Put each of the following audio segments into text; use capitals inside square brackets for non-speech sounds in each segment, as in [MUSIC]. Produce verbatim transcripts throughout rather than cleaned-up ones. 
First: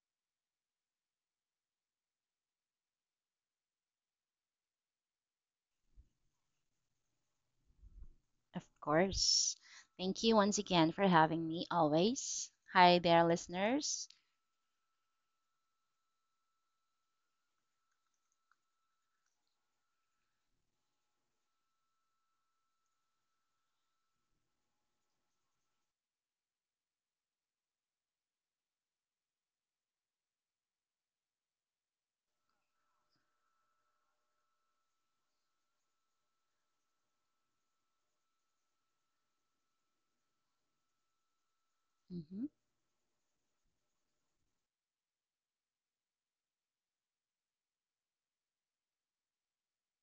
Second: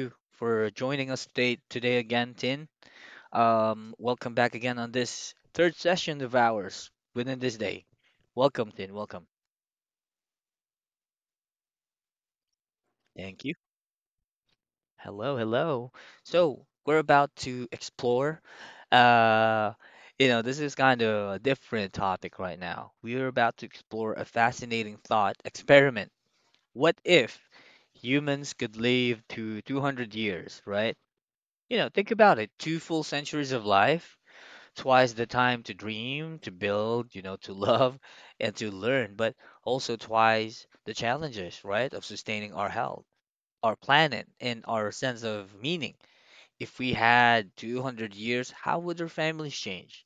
you for joining us today today again, Tin. Um, welcome back again on this third session of ours within this day. Of Welcome, Tin. Welcome. course. Thank you once again for having me always. Hi there, Thank you. listeners. Hello, hello. So we're about to explore. Uh, you know, this is kind of a different topic right now. We are about to explore a fascinating thought experiment. What if humans could live to two hundred years, right? You know, think about it, two full centuries of life, twice the time to dream, to build, you know, to [LAUGHS] love and to learn, but also twice the challenges, right, of Mm-hmm, sustaining our health, our planet, and our sense of meaning. If we had two hundred years, how would our families change?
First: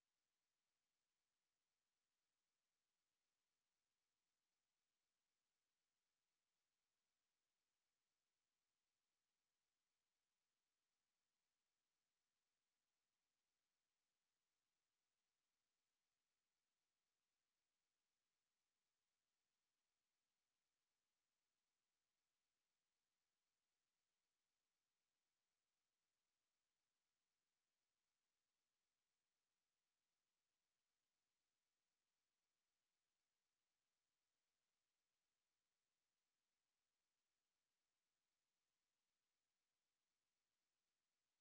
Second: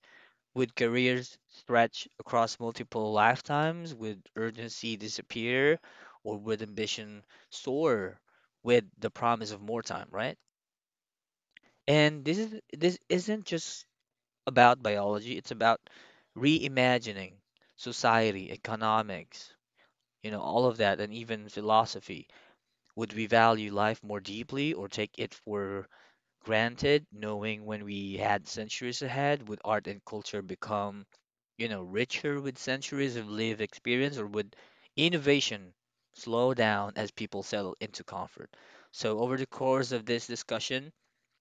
Would careers stretch across multiple lifetimes? Would urgency disappear? Or would ambition soar with the promise of more time, right? And this is this isn't just about biology, it's about reimagining society, economics, you know, all of that, and even philosophy. Would we value life more deeply or take it for granted, knowing when we had centuries ahead? Would art and culture become, you know, richer with centuries of lived experience, or would innovation slow down as people settle into comfort? So, over the course of this discussion,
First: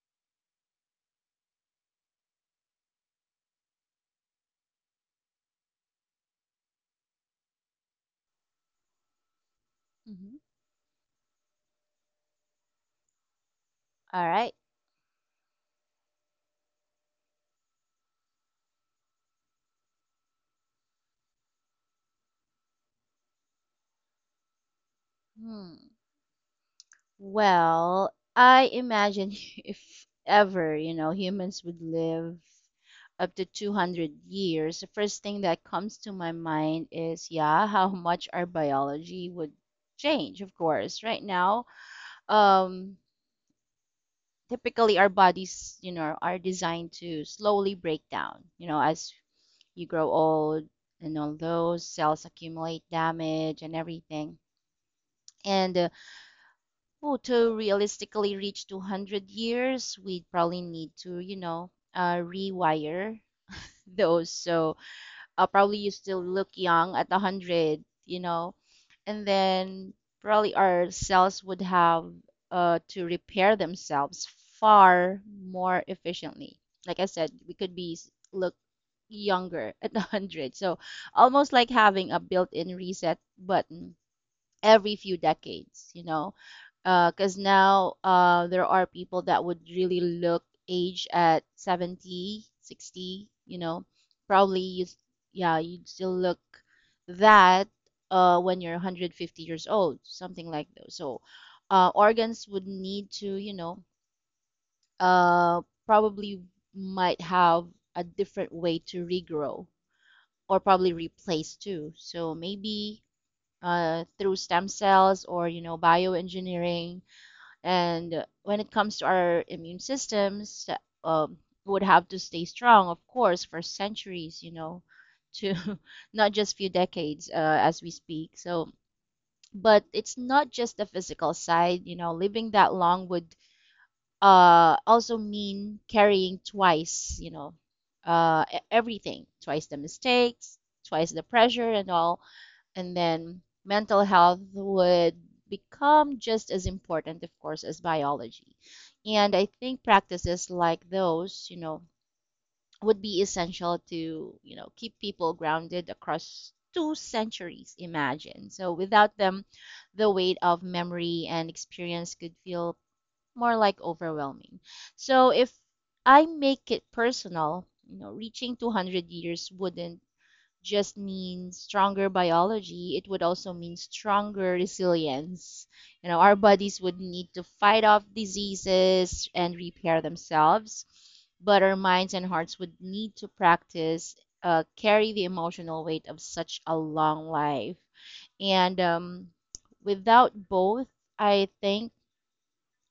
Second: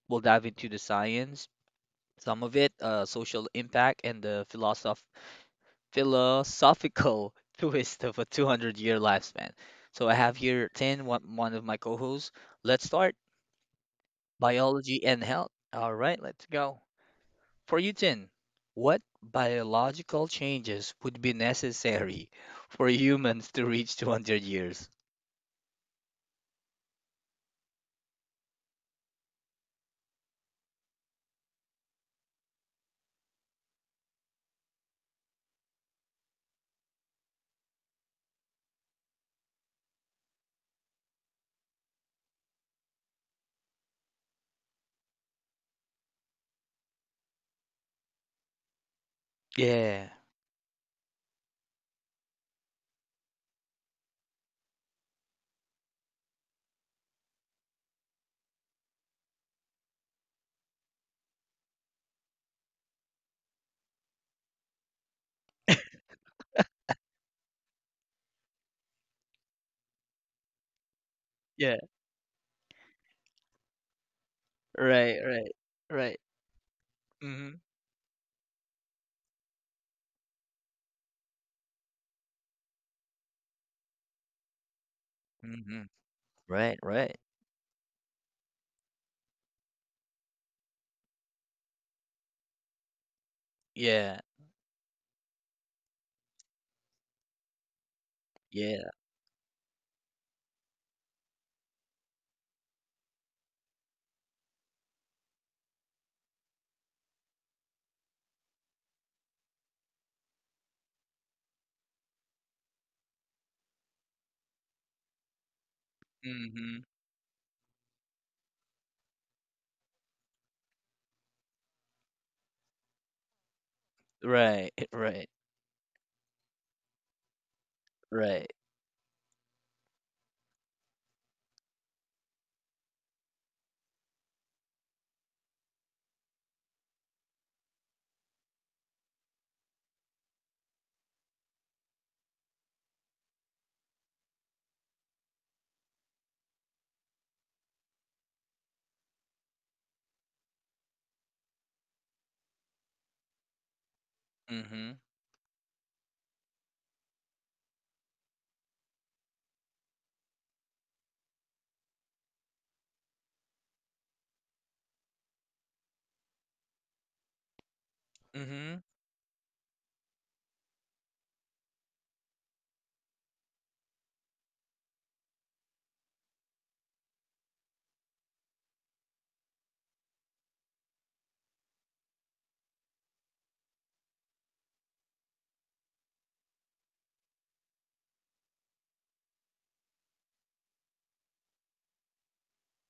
we'll dive into the science, some of it, uh, social impact, and the philosoph philosophical [LAUGHS] twist of a two hundred year lifespan. So I have mm-hmm. here ten, one one, of my co hosts. Let's start All right. biology and health. All right, let's go. For you, ten, what biological changes would be necessary for humans to reach two hundred years? Hmm. Well, I imagine [LAUGHS] if ever, you know, humans would live up to two hundred years. The first thing that comes to my mind is, yeah, [LAUGHS] how much our biology would change, of course. Right now, um, typically our bodies, you know, are designed to slowly break down, you know, as you Yeah, grow old and all those cells accumulate damage and everything. And uh, oh, to realistically reach two hundred years, we would probably need to, you know, uh, rewire those. So uh, probably you still look young at one hundred, you know, and then probably our cells would yeah, have uh, to repair themselves right, far right, more right. efficiently. Like I said, we Mm could be look younger at [LAUGHS] one hundred. So almost like having a built-in reset button every few hmm, mm hmm, decades, you know, right, right. because now uh, there are people that would really look age at seventy, sixty, you know, Yeah, probably you, s- yeah, you'd still look that uh, when you're yeah, one hundred fifty years old, something like that. So uh, organs would need to, you know, uh, probably might have a different way to regrow or probably replace too. So maybe uh, through stem cells or you know mm hmm, bioengineering. And when it comes to our immune systems, um, would have to stay strong, of course, for centuries. You right, know, [LAUGHS] right, to [LAUGHS] not just few decades uh, as we speak. right. So, but it's not just the physical side. You know, living that long would uh, also mean carrying twice. You know, uh, e- everything twice the mistakes, twice the pressure and all and then mental health would become just as important, of course, as biology. And I think practices like those, you know, would be essential to, you Mm know, hmm, keep people grounded across two centuries, imagine. So without them, the weight of memory and experience could feel more like overwhelming. So if I make it personal, you know, mm reaching hmm. two hundred years wouldn't just mean stronger biology, it would also mean stronger resilience. You know, our bodies would need to fight off diseases and repair themselves, but our minds and hearts would need to practice, uh, carry the emotional weight of such a long life. And um, without both, I think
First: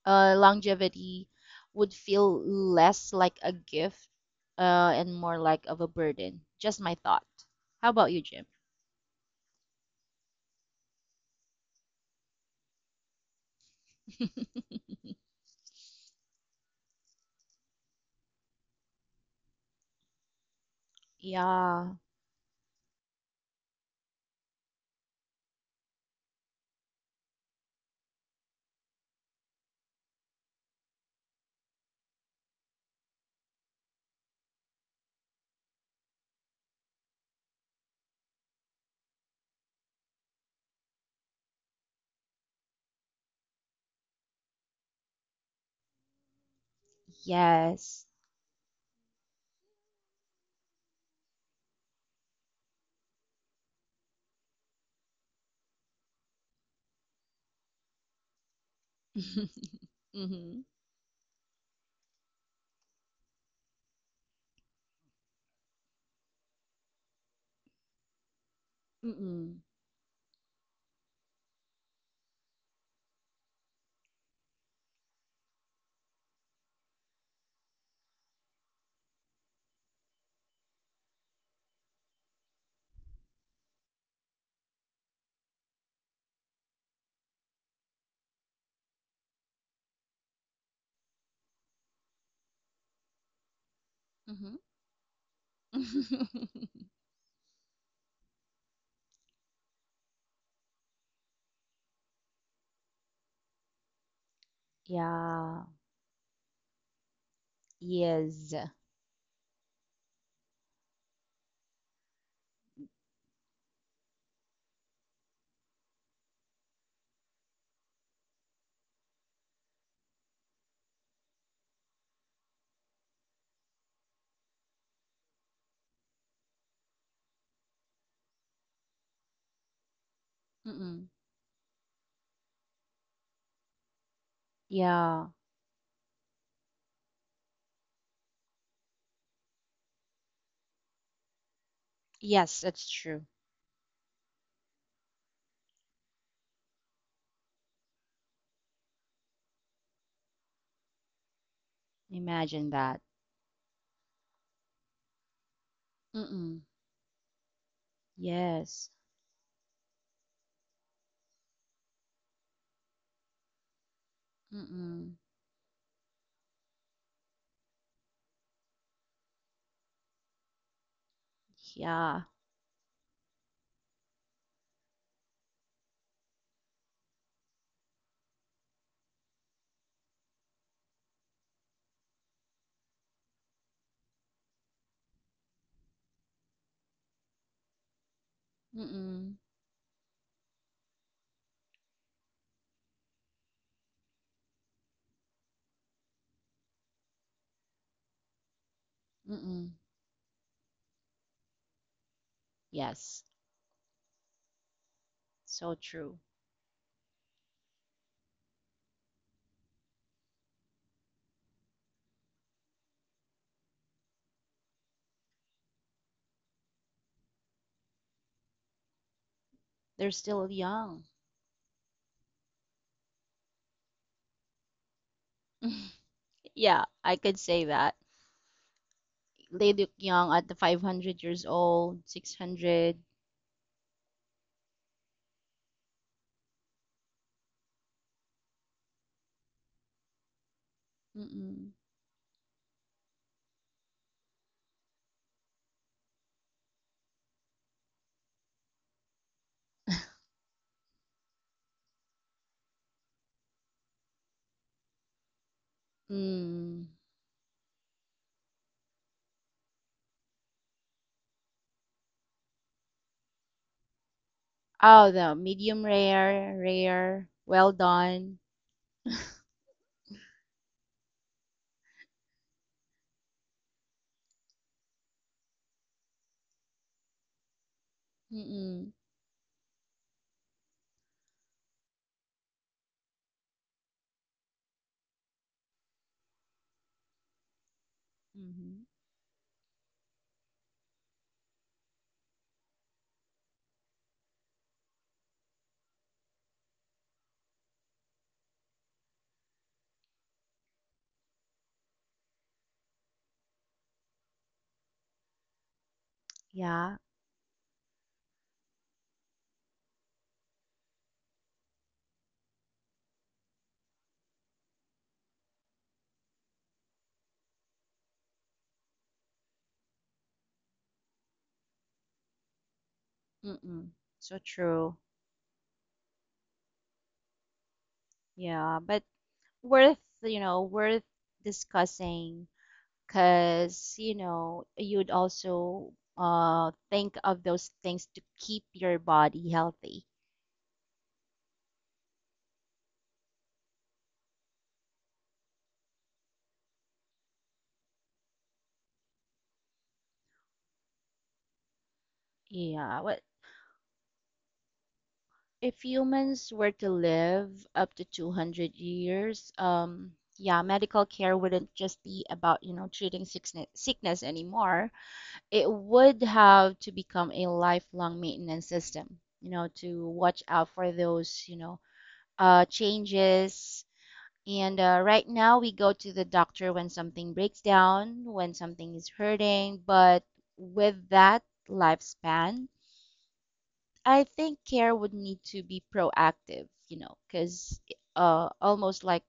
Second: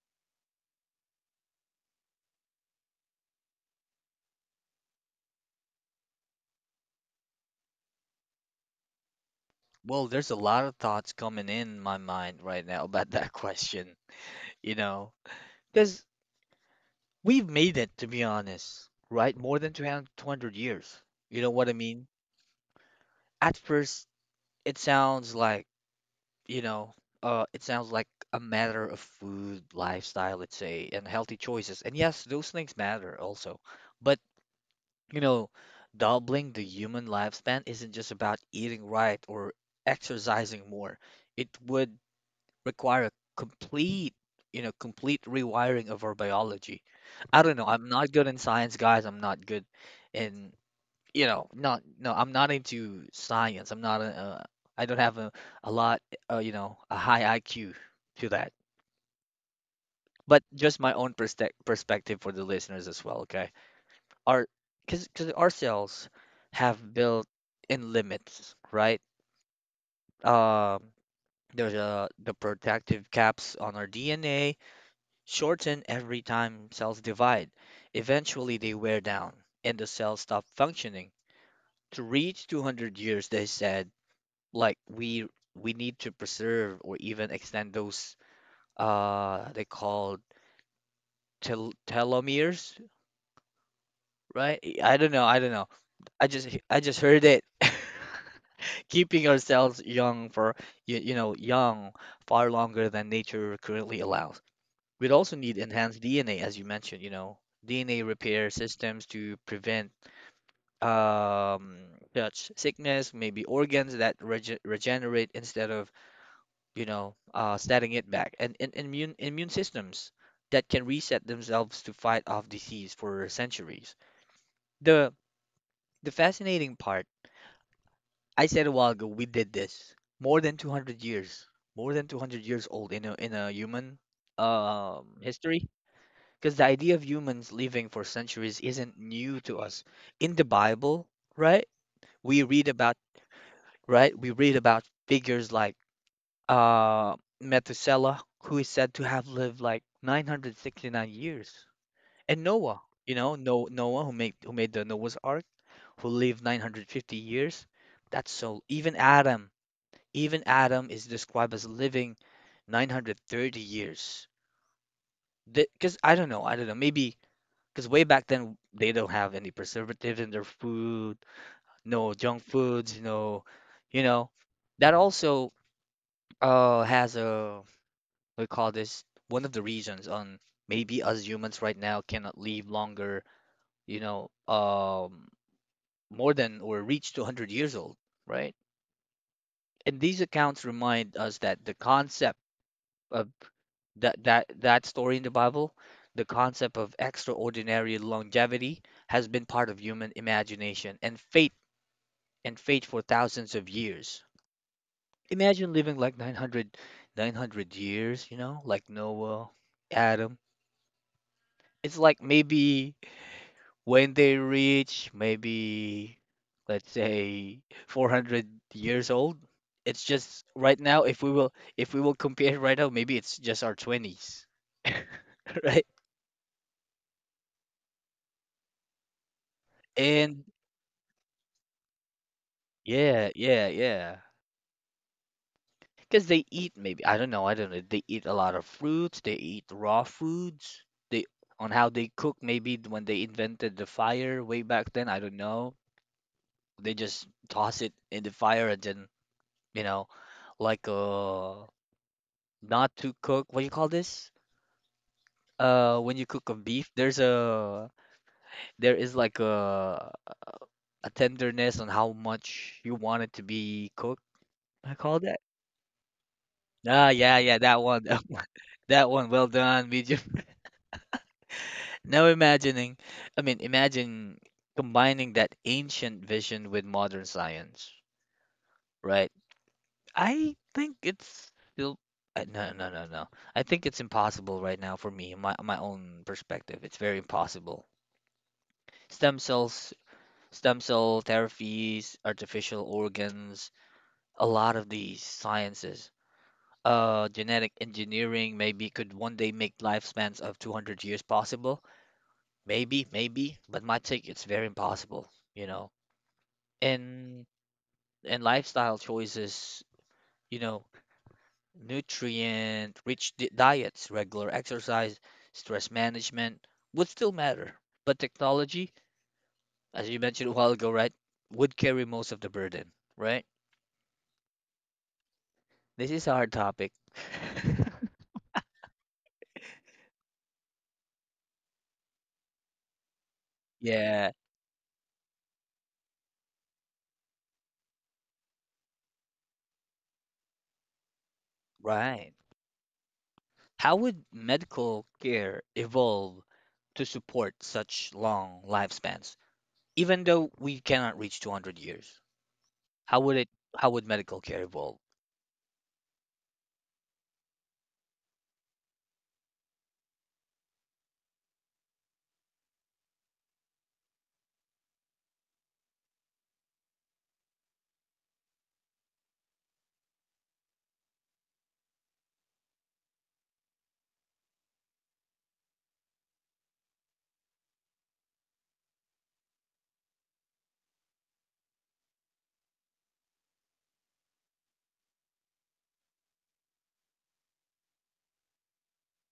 uh, longevity would feel less like a gift uh, and more like of a burden. Just my thought. How about you, Jim? Well, there's a lot of thoughts coming in my mind right now about that [LAUGHS] question, you know, because we've made it, to be honest, right? More than two hundred years. You know what I Yeah. mean? At first, it sounds like, you know, uh, it sounds like a matter of food, lifestyle, let's say, and healthy choices. And yes, those things matter also. But, you know, doubling the human lifespan isn't just about eating right or exercising more. It would require a complete, you know, complete rewiring of our biology. I don't know. I'm Yes. not good in science, guys. I'm not good in, you know, not no. I'm not into science. I'm not a. a I am not I do not have a a lot, uh, you know, a high I Q to that. [LAUGHS] But mhm. just my own perspe- perspective for the listeners as well. Okay, our because because our cells have built in limits, right? Um, there's uh the protective caps on our D N A shorten every time cells divide. Eventually, they wear down and the cells stop functioning. To reach two hundred years, they said, like we we need to preserve or even extend those uh they called tel- telomeres, Mhm. right? Mhm. I don't know, I don't know. I just I [LAUGHS] just heard it. [LAUGHS] Keeping ourselves young for you, you know young far longer than nature currently allows. We'd also need yeah. enhanced D N A, as you mentioned, you know, D N A repair Yes. systems to prevent um, such sickness, maybe organs that rege regenerate instead of, you know, uh, setting it back, and, and immune immune systems that can reset themselves to fight off disease for centuries. The the fascinating part, I said a while ago, we did this more than two hundred Mm-mm. years, more than two hundred years old in a in a human um Yeah. history. Because the idea of humans living for centuries isn't new to us. In the Bible, right? We read Yes, that's about, true. right? We read about figures like uh, Methuselah, who is said to have lived like nine hundred sixty-nine years, and Imagine Noah, that. you know, no Noah who made who made the Noah's Ark, who lived Mm-mm. nine hundred fifty years. That's so. Yes. Even Adam, even Adam is described as living nine hundred thirty years. Mm-mm. Because I don't know, I don't know. Maybe because way back then, they don't have any preservatives in their food, no Yeah. junk foods, no, you know. That also uh has a we call this one of the reasons on maybe us humans right now cannot live longer, you know, um more than or reach to one hundred years old, right? Mm-mm. And these accounts remind us that the concept of that that that story in the Bible, the concept of extraordinary longevity has been part Mm-mm. of human imagination and faith and faith for Yes. thousands of years. Imagine So living like true. nine hundred, nine hundred years, you know, like Noah, Adam. It's like maybe when they reach maybe, let's say, four hundred years old. It's They're just still right now, young. if we will, if we will compare right now, maybe it's just our twenties, [LAUGHS] right? [LAUGHS] Yeah, I could say that. They look young And at the five hundred years old, six hundred. yeah, yeah, yeah. Because they eat maybe I don't know, I don't know. They eat a lot of fruits, they eat raw foods. They on Mm-mm. how they cook maybe when they invented the fire way back then, I don't know. They just toss it in the fire and then, you know, like uh not to cook. What do you call this? Uh when you cook a beef, Mm. there's a there is like a a tenderness on how much you want it to be cooked. I Oh, call the that. medium rare, Ah, rare, yeah, yeah, well that one, that done. one, [LAUGHS] that one. Well done, medium. Now imagining, I mean, imagine combining that ancient vision with modern science, Mm-mm. right? I think it's still uh, no, no, no, no. I think it's impossible right now for me, my my own perspective. It's very impossible. Hmm. Stem cells, stem cell therapies, artificial organs, a lot of these sciences. Uh, genetic engineering maybe could one day make lifespans of two hundred years possible. Maybe, maybe, but my take it's very impossible, you know Yeah. and and lifestyle choices, you know, nutrient rich di- diets, regular exercise, stress management would still matter. But technology, as you mentioned a while ago, right, would carry most of the burden, right? Mm-mm. So true. This is a hard topic. [LAUGHS] Yeah, but worth, you know, worth discussing because, you Yeah, know, you'd also uh think of those things to keep your body healthy. right. How would medical care evolve to support such long lifespans? Even though we cannot reach two hundred years, Yeah. how What would it, how would medical care evolve? if humans were to live up to two hundred years? Um, yeah, medical care wouldn't just be about, you know, treating sickness sickness anymore. It would have to become a lifelong maintenance system, you know, to watch out for those, you know, uh, changes. And uh, right now, we go to the doctor when something breaks down, when something is hurting. But with that lifespan, I think care would need to be proactive, you know, because uh, almost like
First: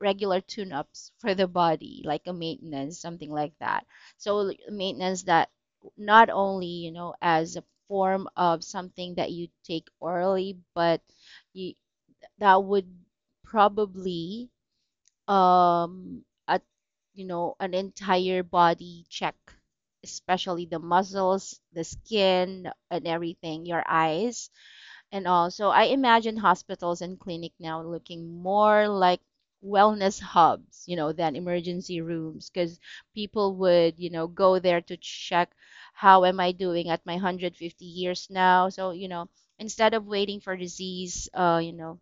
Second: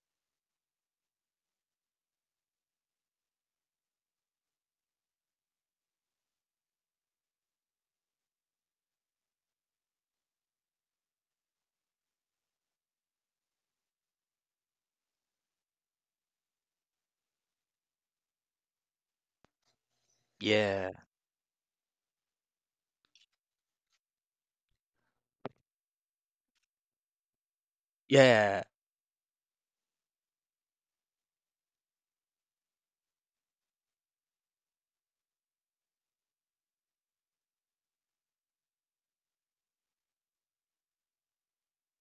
regular tune-ups for the body, like a maintenance, something like that. So like, maintenance that not only, you know, as a form of something that you take orally, but you, that would probably um at you know an entire body check, especially the Yeah. muscles, the skin, and everything, your eyes and all. So I imagine hospitals and clinic now looking Yeah, more like wellness hubs, you know, than emergency rooms because people would, you know, go there to check how am I doing at my one hundred fifty years now. So, you know, instead of waiting for disease, uh, you know,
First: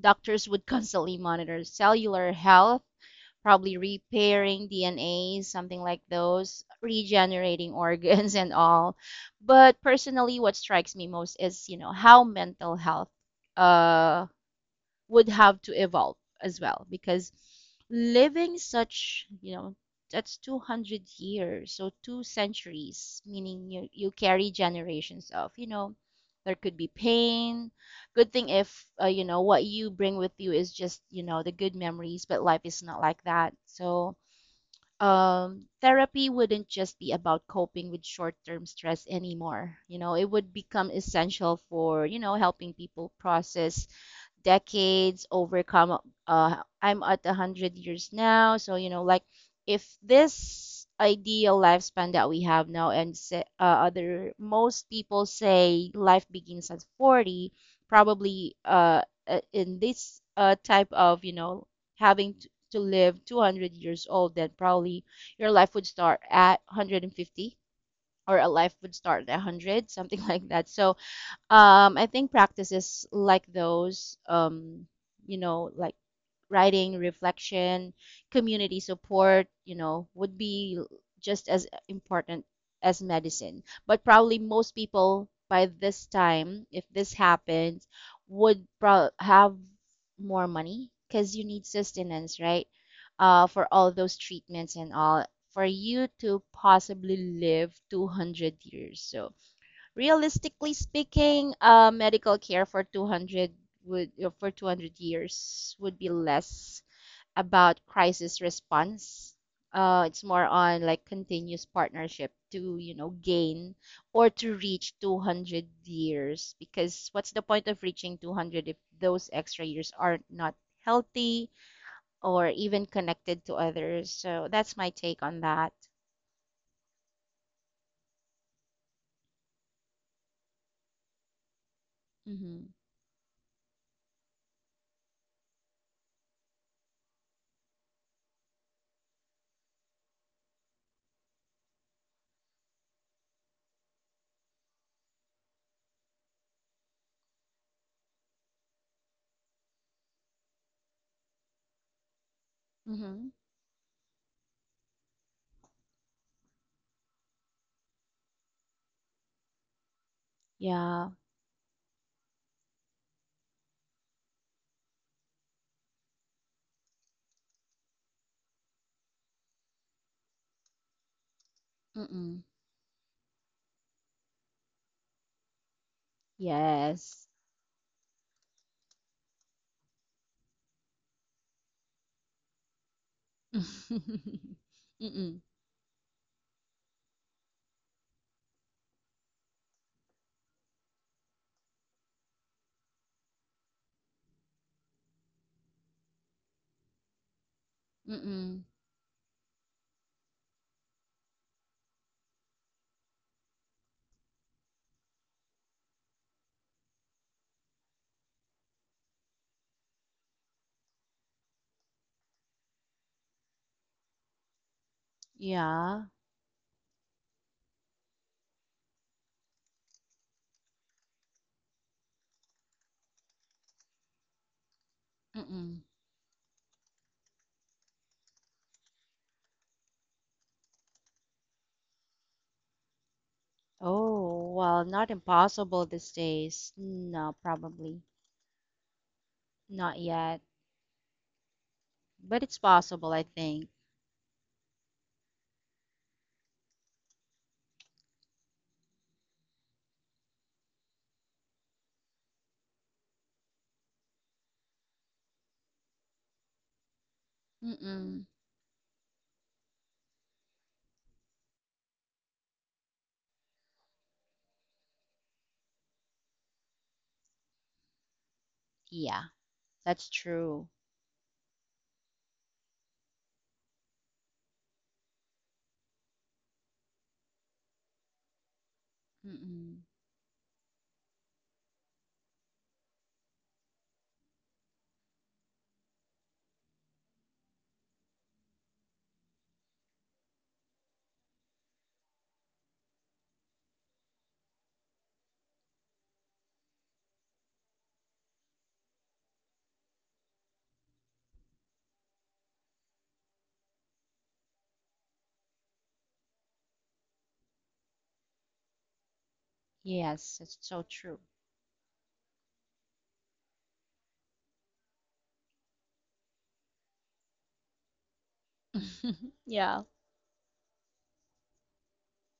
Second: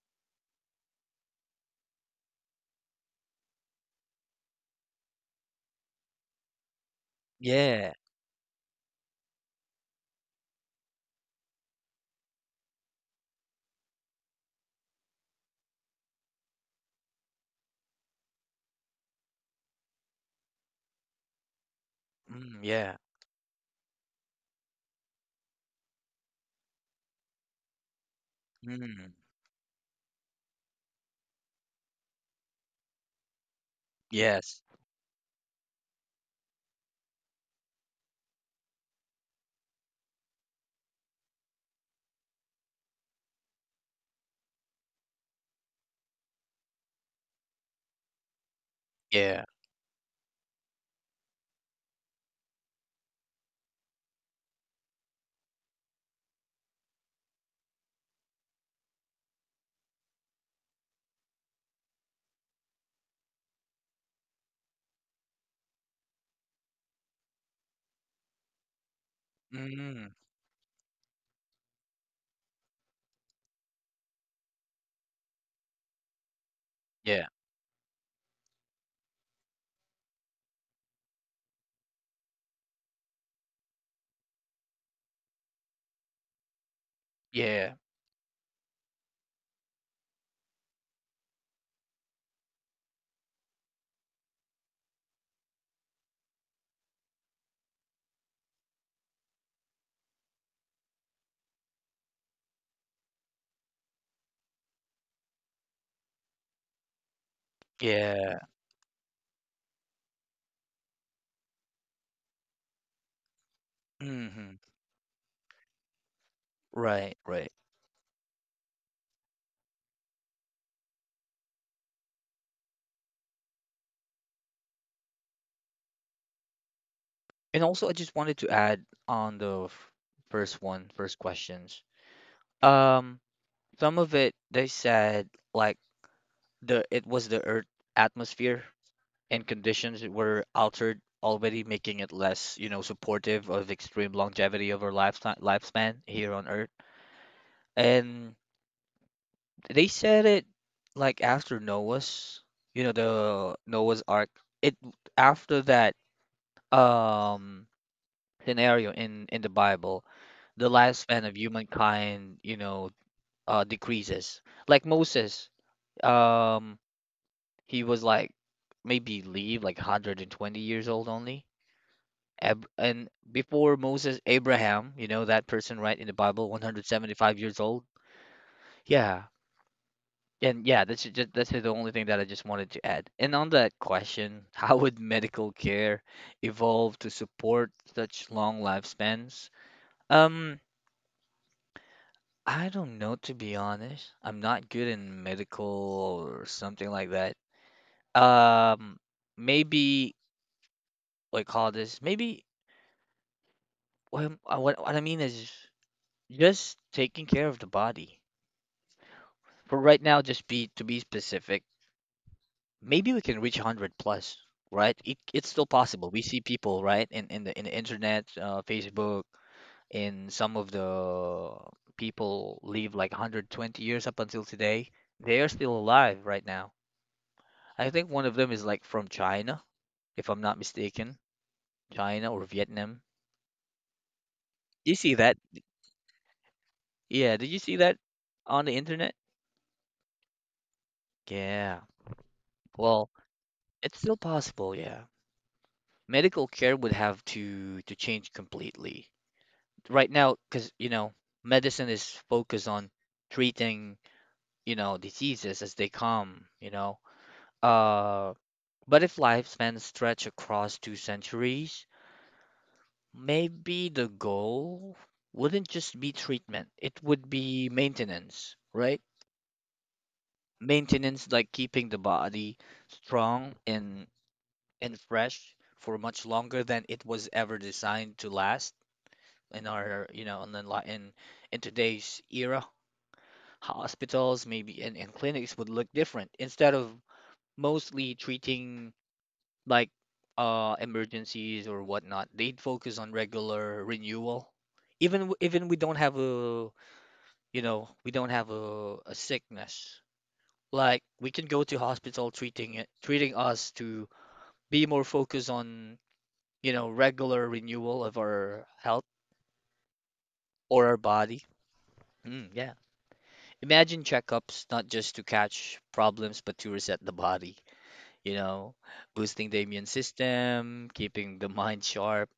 doctors would [LAUGHS] constantly monitor cellular health probably repairing D N A, something like those, regenerating [LAUGHS] yeah, organs and all. But personally, what strikes me most is, you know, how mental health uh, would have to evolve as well, because living such you know that's two hundred years, so two mm, yeah, centuries, meaning you, you carry generations of you know there could be pain. Good thing if uh, mm, you know what you bring with you is just you know the good memories, but life is not like that. So yes, um, therapy wouldn't just be about coping with short-term stress anymore. You know, it would become essential for you know helping people process decades overcome uh I'm at one hundred years now, so you know like yeah, if this ideal lifespan that we have now and say, uh, other most people say life begins at forty. Probably uh uh, in this uh type of you know having to, to live two hundred years old then probably your life would start at one hundred fifty or a life would start at one hundred mm, something [LAUGHS] like that. So um, I think practices like those, um, you know, like writing, yeah, reflection, community support, you know, would be just as important as medicine. But probably most people by this time, if this yeah, happens, would pro- have more money because you need sustenance, right? Uh, for all those treatments and all, for you to possibly live two hundred years. So realistically speaking, uh, medical care for two hundred would uh, for two hundred years would be less about crisis yeah, response. Uh, it's more on like continuous partnership to, you know, gain or to hmm. reach two hundred years, because Right, what's the right. point of reaching two hundred if those extra years are not healthy or even connected to others? So that's my take on that. And also, I just wanted to add on the f- first one, first questions. Mm-hmm. Um, some of it they said like the it was the Earth atmosphere and conditions were altered already, making it less, you know, supportive of extreme longevity over lifetime lifespan here on Earth. And they said it like after Noah's, you know, Mm-hmm. the Noah's Ark. It After that um scenario in in the Bible, the Yeah. lifespan of humankind, you know, uh decreases. Like Moses, um he was like maybe leave like one hundred twenty years old only. Mm-mm. Ab and before Moses, Abraham, you know that person right in the Bible, Yes. one hundred seventy-five years old. Yeah. And yeah, that's just that's the only thing that I just wanted to add. And on that question, [LAUGHS] how would [LAUGHS] Mm-mm. medical care evolve to support such long lifespans? Um, I don't know to be honest. I'm not good in medical or something like that. Mm-mm. Um, Maybe like call this maybe what, I'm- uh, what what I mean is just taking care of the body. For right now, just be to be specific, maybe we can reach one hundred plus, right? it, it's still Yeah. possible. We see people right in, in the in the internet, uh, Facebook, and some of the people live like one hundred twenty years up until today. They are still Mm-mm. alive right now. I think one of them is like from China, if I'm not mistaken, China or Vietnam. Oh, well, You not see that? impossible these days. No, Yeah, did you see that probably on the internet? not yet, Yeah. but it's Well, possible, I think. it's still possible, yeah. Medical care would have to to change completely right now because, you know, medicine is focused on treating, you know diseases as they come, you know Mm-mm. uh but if lifespans stretch across two centuries, maybe the goal wouldn't just be treatment, it would be maintenance, right? Yeah, that's true. Maintenance like keeping the body strong and and fresh for much longer than it was ever designed to last, in Mm-mm. our you know in the li- in in today's era. Hospitals, maybe, and, and clinics would look different, instead of mostly treating like uh emergencies or whatnot. They'd focus on regular renewal. Even w- even we don't have a you know we don't have a, a sickness. Like we can go to hospital, treating it treating us to be more focused on you know regular renewal of our health Yes, it's so or our true. body. Mm, yeah. Imagine checkups not just to catch problems but to reset the body, you know, boosting the Yeah, immune system, keeping the [LAUGHS] mind sharp.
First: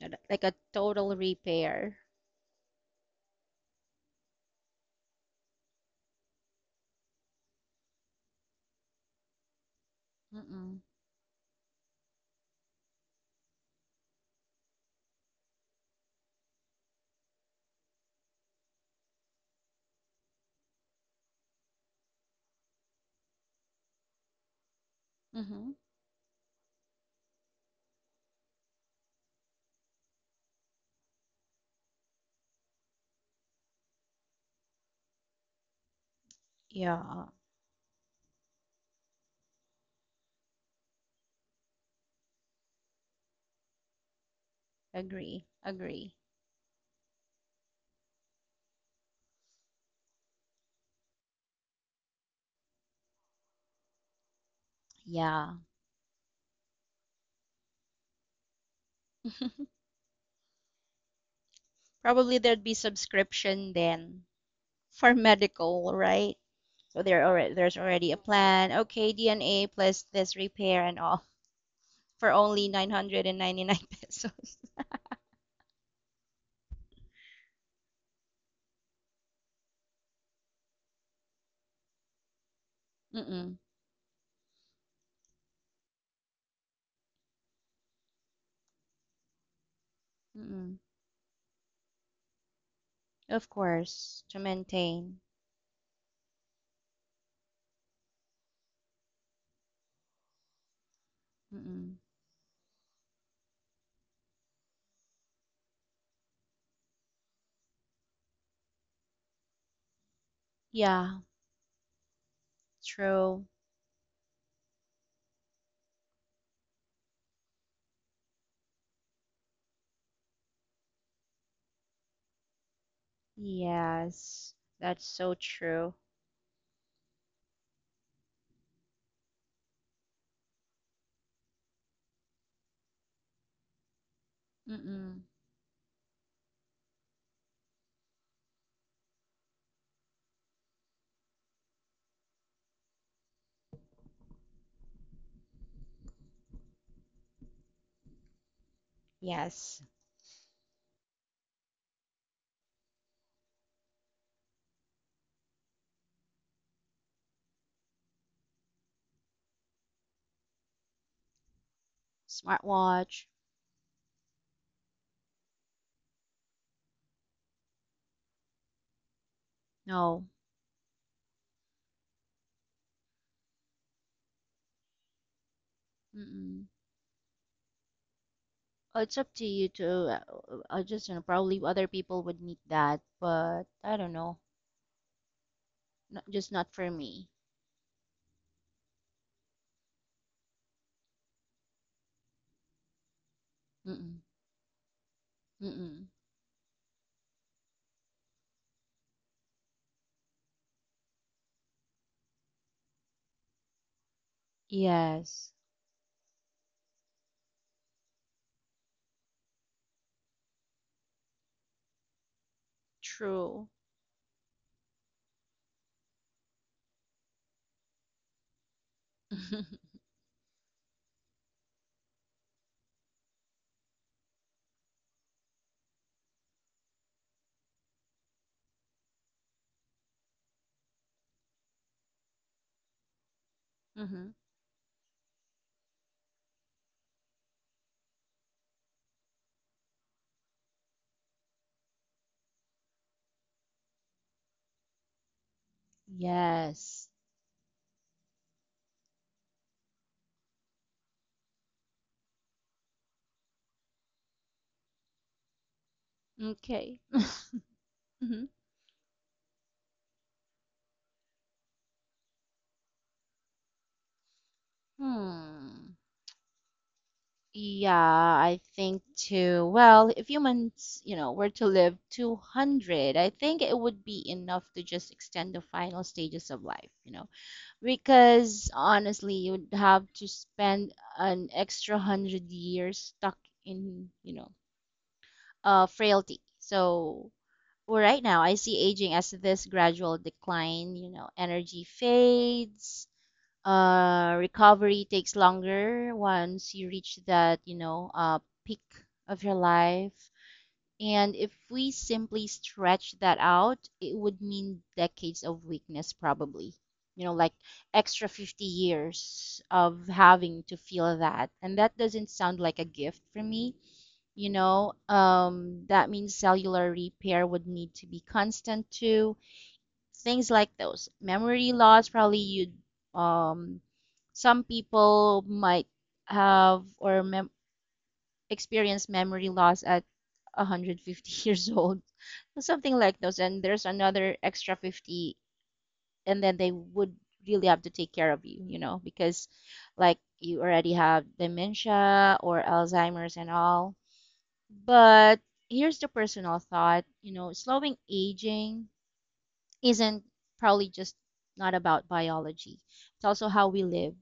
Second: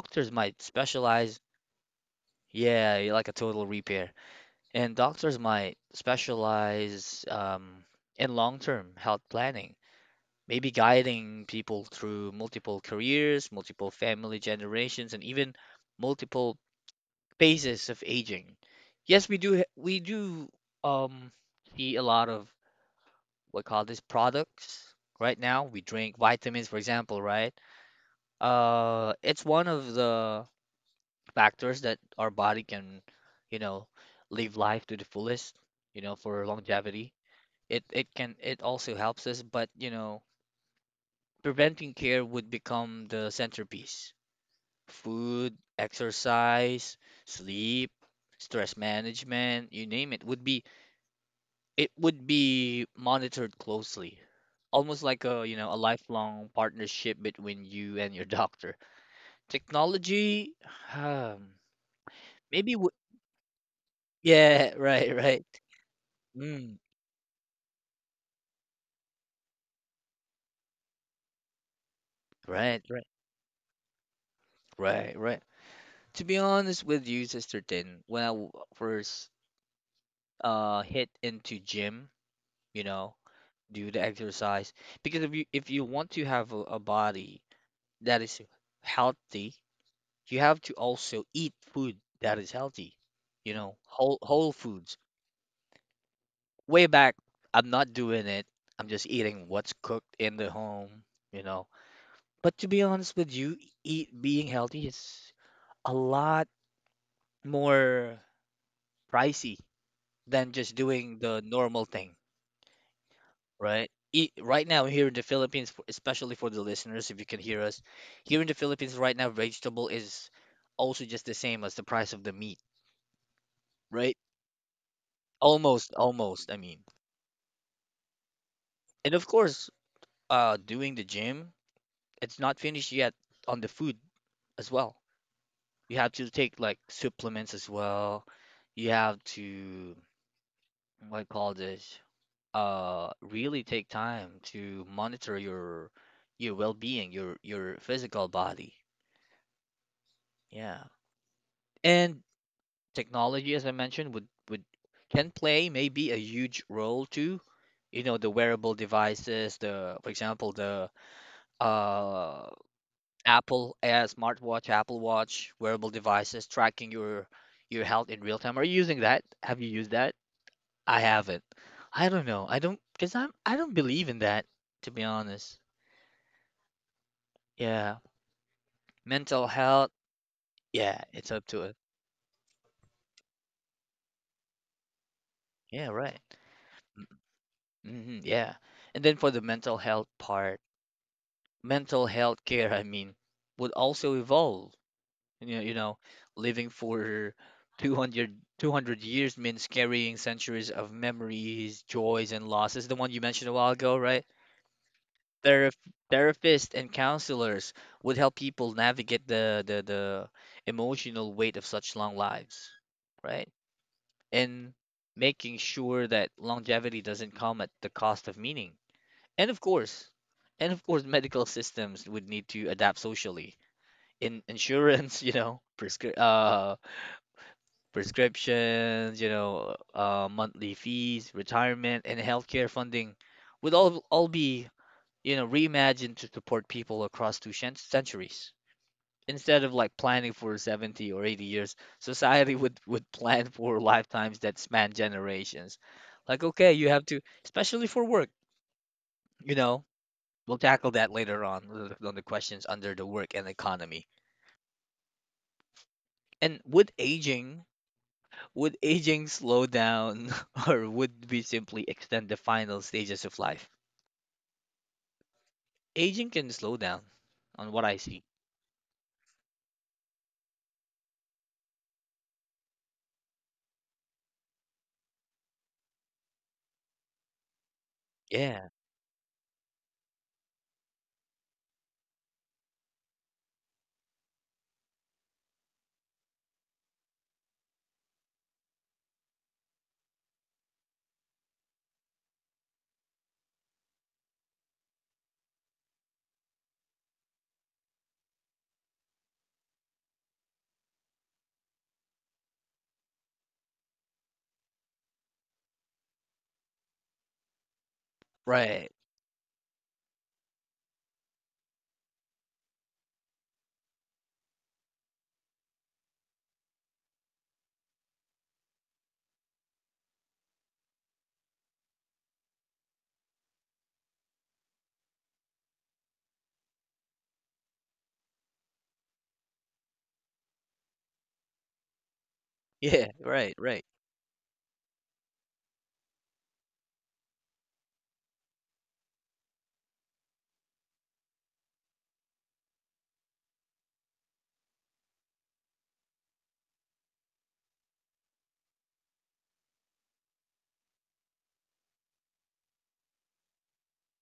and like a might total specialize, repair. yeah, like a total repair. And doctors might specialize um, in long-term health planning, maybe Mm-mm. guiding people through multiple careers, multiple family generations, and even multiple phases of aging. Yes, we do, ha- we do um, see a lot of what call this products right now. Mm-hmm. We drink vitamins, for example, right? Uh, it's one of the factors that our body can, you know, live life to the fullest, you know, for longevity. Yeah, It it can it also helps us, but you know, preventing care would become the centerpiece. agree, Food, agree. exercise, sleep, stress management, you name it, would be it would be monitored closely. Almost like a, Yeah, you know, a lifelong partnership between you and your [LAUGHS] doctor. Technology, probably [SIGHS] there'd be Maybe w subscription then yeah, [LAUGHS] for [LAUGHS] right, right. medical, right? Mm, So there already there's already a plan. Okay, D N A plus this repair and all for only right, right, nine hundred ninety-nine pesos. right, right. To be honest with you, Sister Tin, when I w- first uh hit into gym, you [LAUGHS] know, Mm-mm. do the exercise, because if you if you want to have a, a body that is healthy, you have to Mm-mm. also eat food that is healthy, Of you know, whole course, to whole foods. maintain. Way back, I'm not doing it. I'm just eating what's cooked in the home, you know. Mm-mm. But to be honest with you, eat being healthy is a lot more pricey than just Yeah, doing the normal thing, true. right? E- right now here in the Philippines, f- especially for the listeners, if you can hear us, here in the Philippines right now, vegetable is also just the same as the price of the meat, right? Yes, that's so true. Almost, almost, I mean. And of course, uh, doing the gym, it's not finished yet on the food as well. Mm-mm. You have to take like supplements as well. You have to, what do you call this? Uh really take time to monitor your your well-being, your your physical body. Yes. Yeah. And technology, as I mentioned, would would can play maybe a huge role too. You know, the wearable devices, the for example, the uh Smartwatch. Apple uh, smartwatch, Apple Watch, wearable devices tracking your your health in real time. Are you using that? Have you used that? No. I haven't. I don't know. I don't because I'm I don't believe in that, to be honest. Mm-mm. Yeah. Oh, it's up to Mental you to. health, uh, uh, I yeah, just you know, it's up probably to us. other people would need that, but I don't know. Yeah, right. Not, just not for me. Mm-hmm, yeah. And then for the mental health part, mental health care, I mean, would also Mm-mm. evolve. You know, you know, Mm-mm. Living for two hundred two hundred years means carrying centuries of memories, joys, and losses. The one you mentioned a while ago, right? Yes. Therap Therapists and counselors would help people navigate the, the, the emotional weight of such long lives, right? True. And making sure that longevity doesn't come at the cost of meaning. And of [LAUGHS] course, and of course, [LAUGHS] medical systems would need to adapt socially. In insurance, [LAUGHS] you know, prescri- uh, prescriptions, you know, uh, monthly fees, retirement, and healthcare funding would all all Hmm. be, you know, reimagined to support people across two cent centuries, instead of like planning for seventy or eighty years. Society [LAUGHS] would would plan for lifetimes that span generations. Like, okay, you have Yes. to, especially for work, you know, we'll tackle that later on with- on the questions under the work and economy. And would Okay. aging, Hmm. would aging slow down [LAUGHS] or would we simply extend the final stages of life? Hmm. Aging can slow down on what Yeah, I see. I think too. Well, if humans, you know, were to live two hundred, I think it would be enough to just extend the final stages of life, you know, Yeah, because honestly, you'd have to spend an extra one hundred years stuck in, you know, uh, frailty. So well, right now, I see aging as this gradual decline. You know, energy fades, uh, recovery takes longer once you reach that, you know, uh, peak of your life. And if we simply stretch that out, it would mean decades of weakness, probably. You know, like extra fifty right. years of having to feel that. And that doesn't sound like a gift for me. You know, um, that means cellular repair would need to be constant too, things like those memory loss probably you um, some people might have or mem- experience memory loss at one hundred fifty [LAUGHS] years old, something Yeah, like those, right, and right. there's another extra fifty, and then they would really have to take care of you, you know, because like you already have dementia or Alzheimer's and all. But here's the personal thought, you know, slowing aging isn't probably just not about biology. It's also how we live.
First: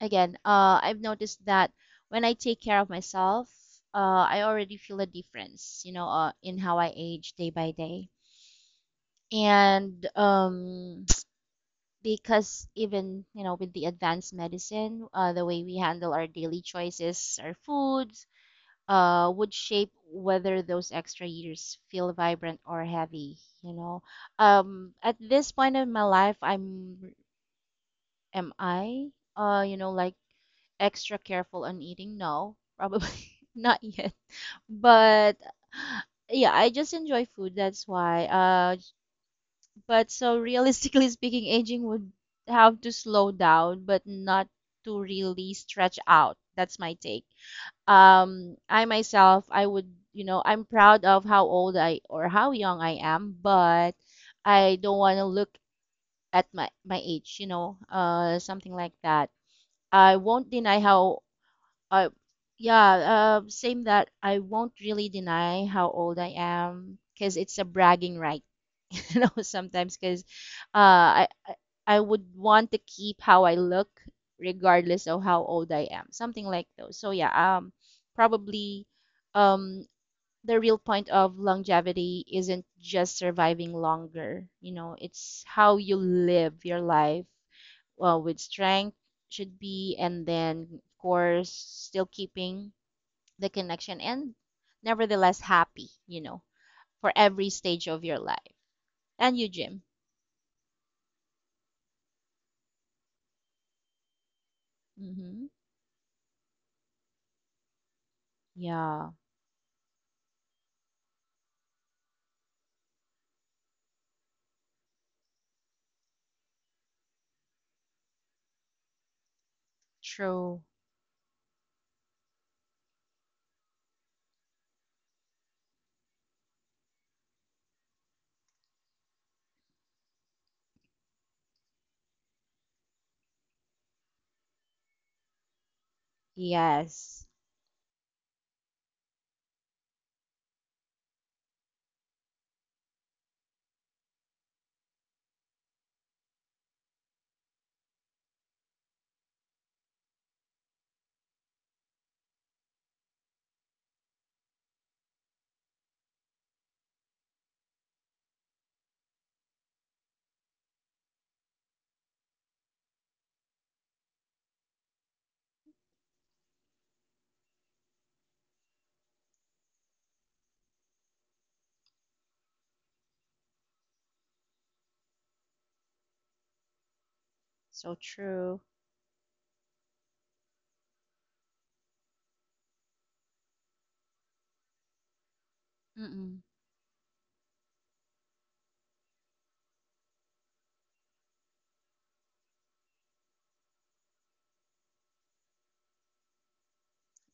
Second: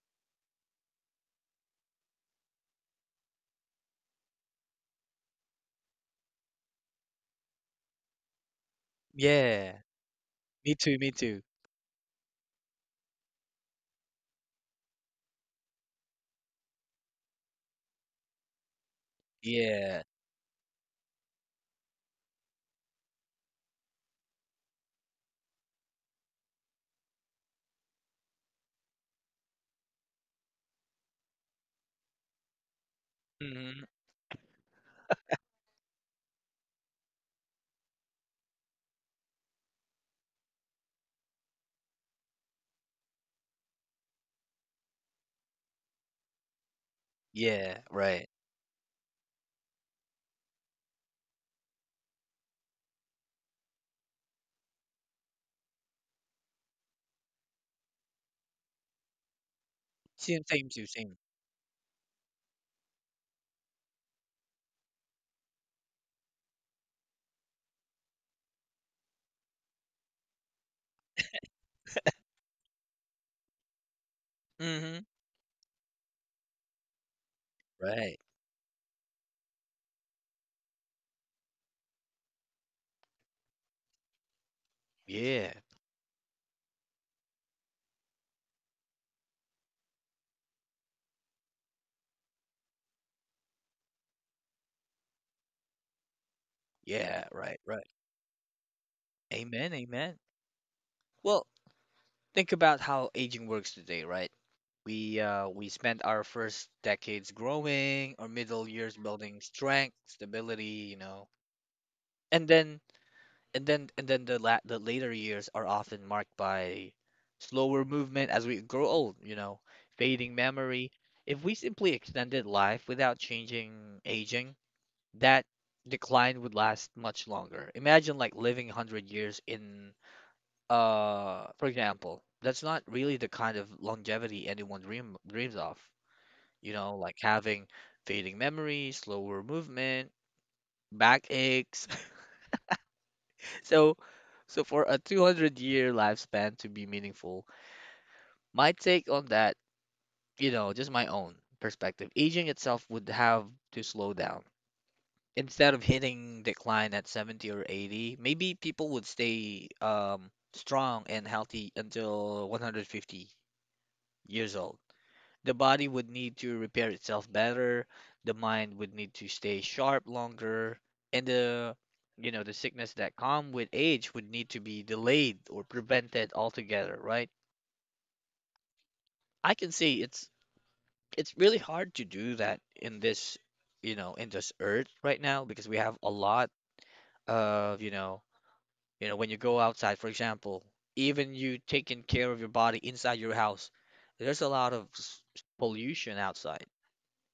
Again, uh, I've noticed that when I take care of myself, uh, I already feel a difference, you know, uh, in how I age day by day. Yeah. And Me too, um, me [TSK] too. because even, you know, with the advanced medicine, uh, the way we handle our daily choices, our foods, uh, would shape Yeah. whether those extra years feel vibrant or heavy. You know, um, at this point in my life, I'm am I, uh, you know, like extra careful on eating? No, probably [LAUGHS] not Mm-hmm. yet. But yeah, I just enjoy food. That's why. Uh, but so realistically [LAUGHS] speaking, aging would have to slow down, but not to really stretch out. That's my take. Yeah, right. um I myself, I would, you know, I'm proud of how old I or how young I am, but I don't want to look at my my age, you know, uh, something like that. I Same, won't same deny too, same. how uh yeah, uh same, that I won't really deny how old I am because it's a bragging right. [LAUGHS] You know, sometimes, because uh, I I I would want to keep how I look Hmm. regardless of how old I am, something like those. So yeah, um Right. probably, um the real point of longevity isn't just surviving longer, you know, it's Yeah. how you live your life well, with strength, should be, and then, of course, still keeping the connection and nevertheless happy, you know, for Yeah, every right, right. stage of your life. And you, Amen, Jim? amen. Well, think about how aging works today, right? We Mm-hmm. uh we spent our first decades growing, our middle years Yeah, building strength, stability, you know. And then and then and then the la the later years are often marked by slower movement as we grow old, you know, fading true. memory. If we simply extended life without changing aging, that decline would last much longer. Imagine like living one hundred years in uh for example, that's not really the kind of longevity anyone dream dreams of. You know, like Yes. having fading memory, slower movement, back aches. [LAUGHS] So, so for a two hundred year lifespan to be meaningful, my take on that, you know, just my own perspective, aging itself would have to slow down. Instead of hitting decline at seventy or eighty, maybe people would stay um, strong and healthy until one hundred fifty years old. The body would need to repair itself better, the mind would need to stay sharp longer, and the you know the sickness that come with age would need to be delayed or prevented altogether, right? So true. I can see it's it's really hard to do that in this, you know in this earth right now, because we have a Mm-mm. lot of you know. You know, when you go outside, for example, even you taking care of your body inside your house, there's a lot of s- pollution outside,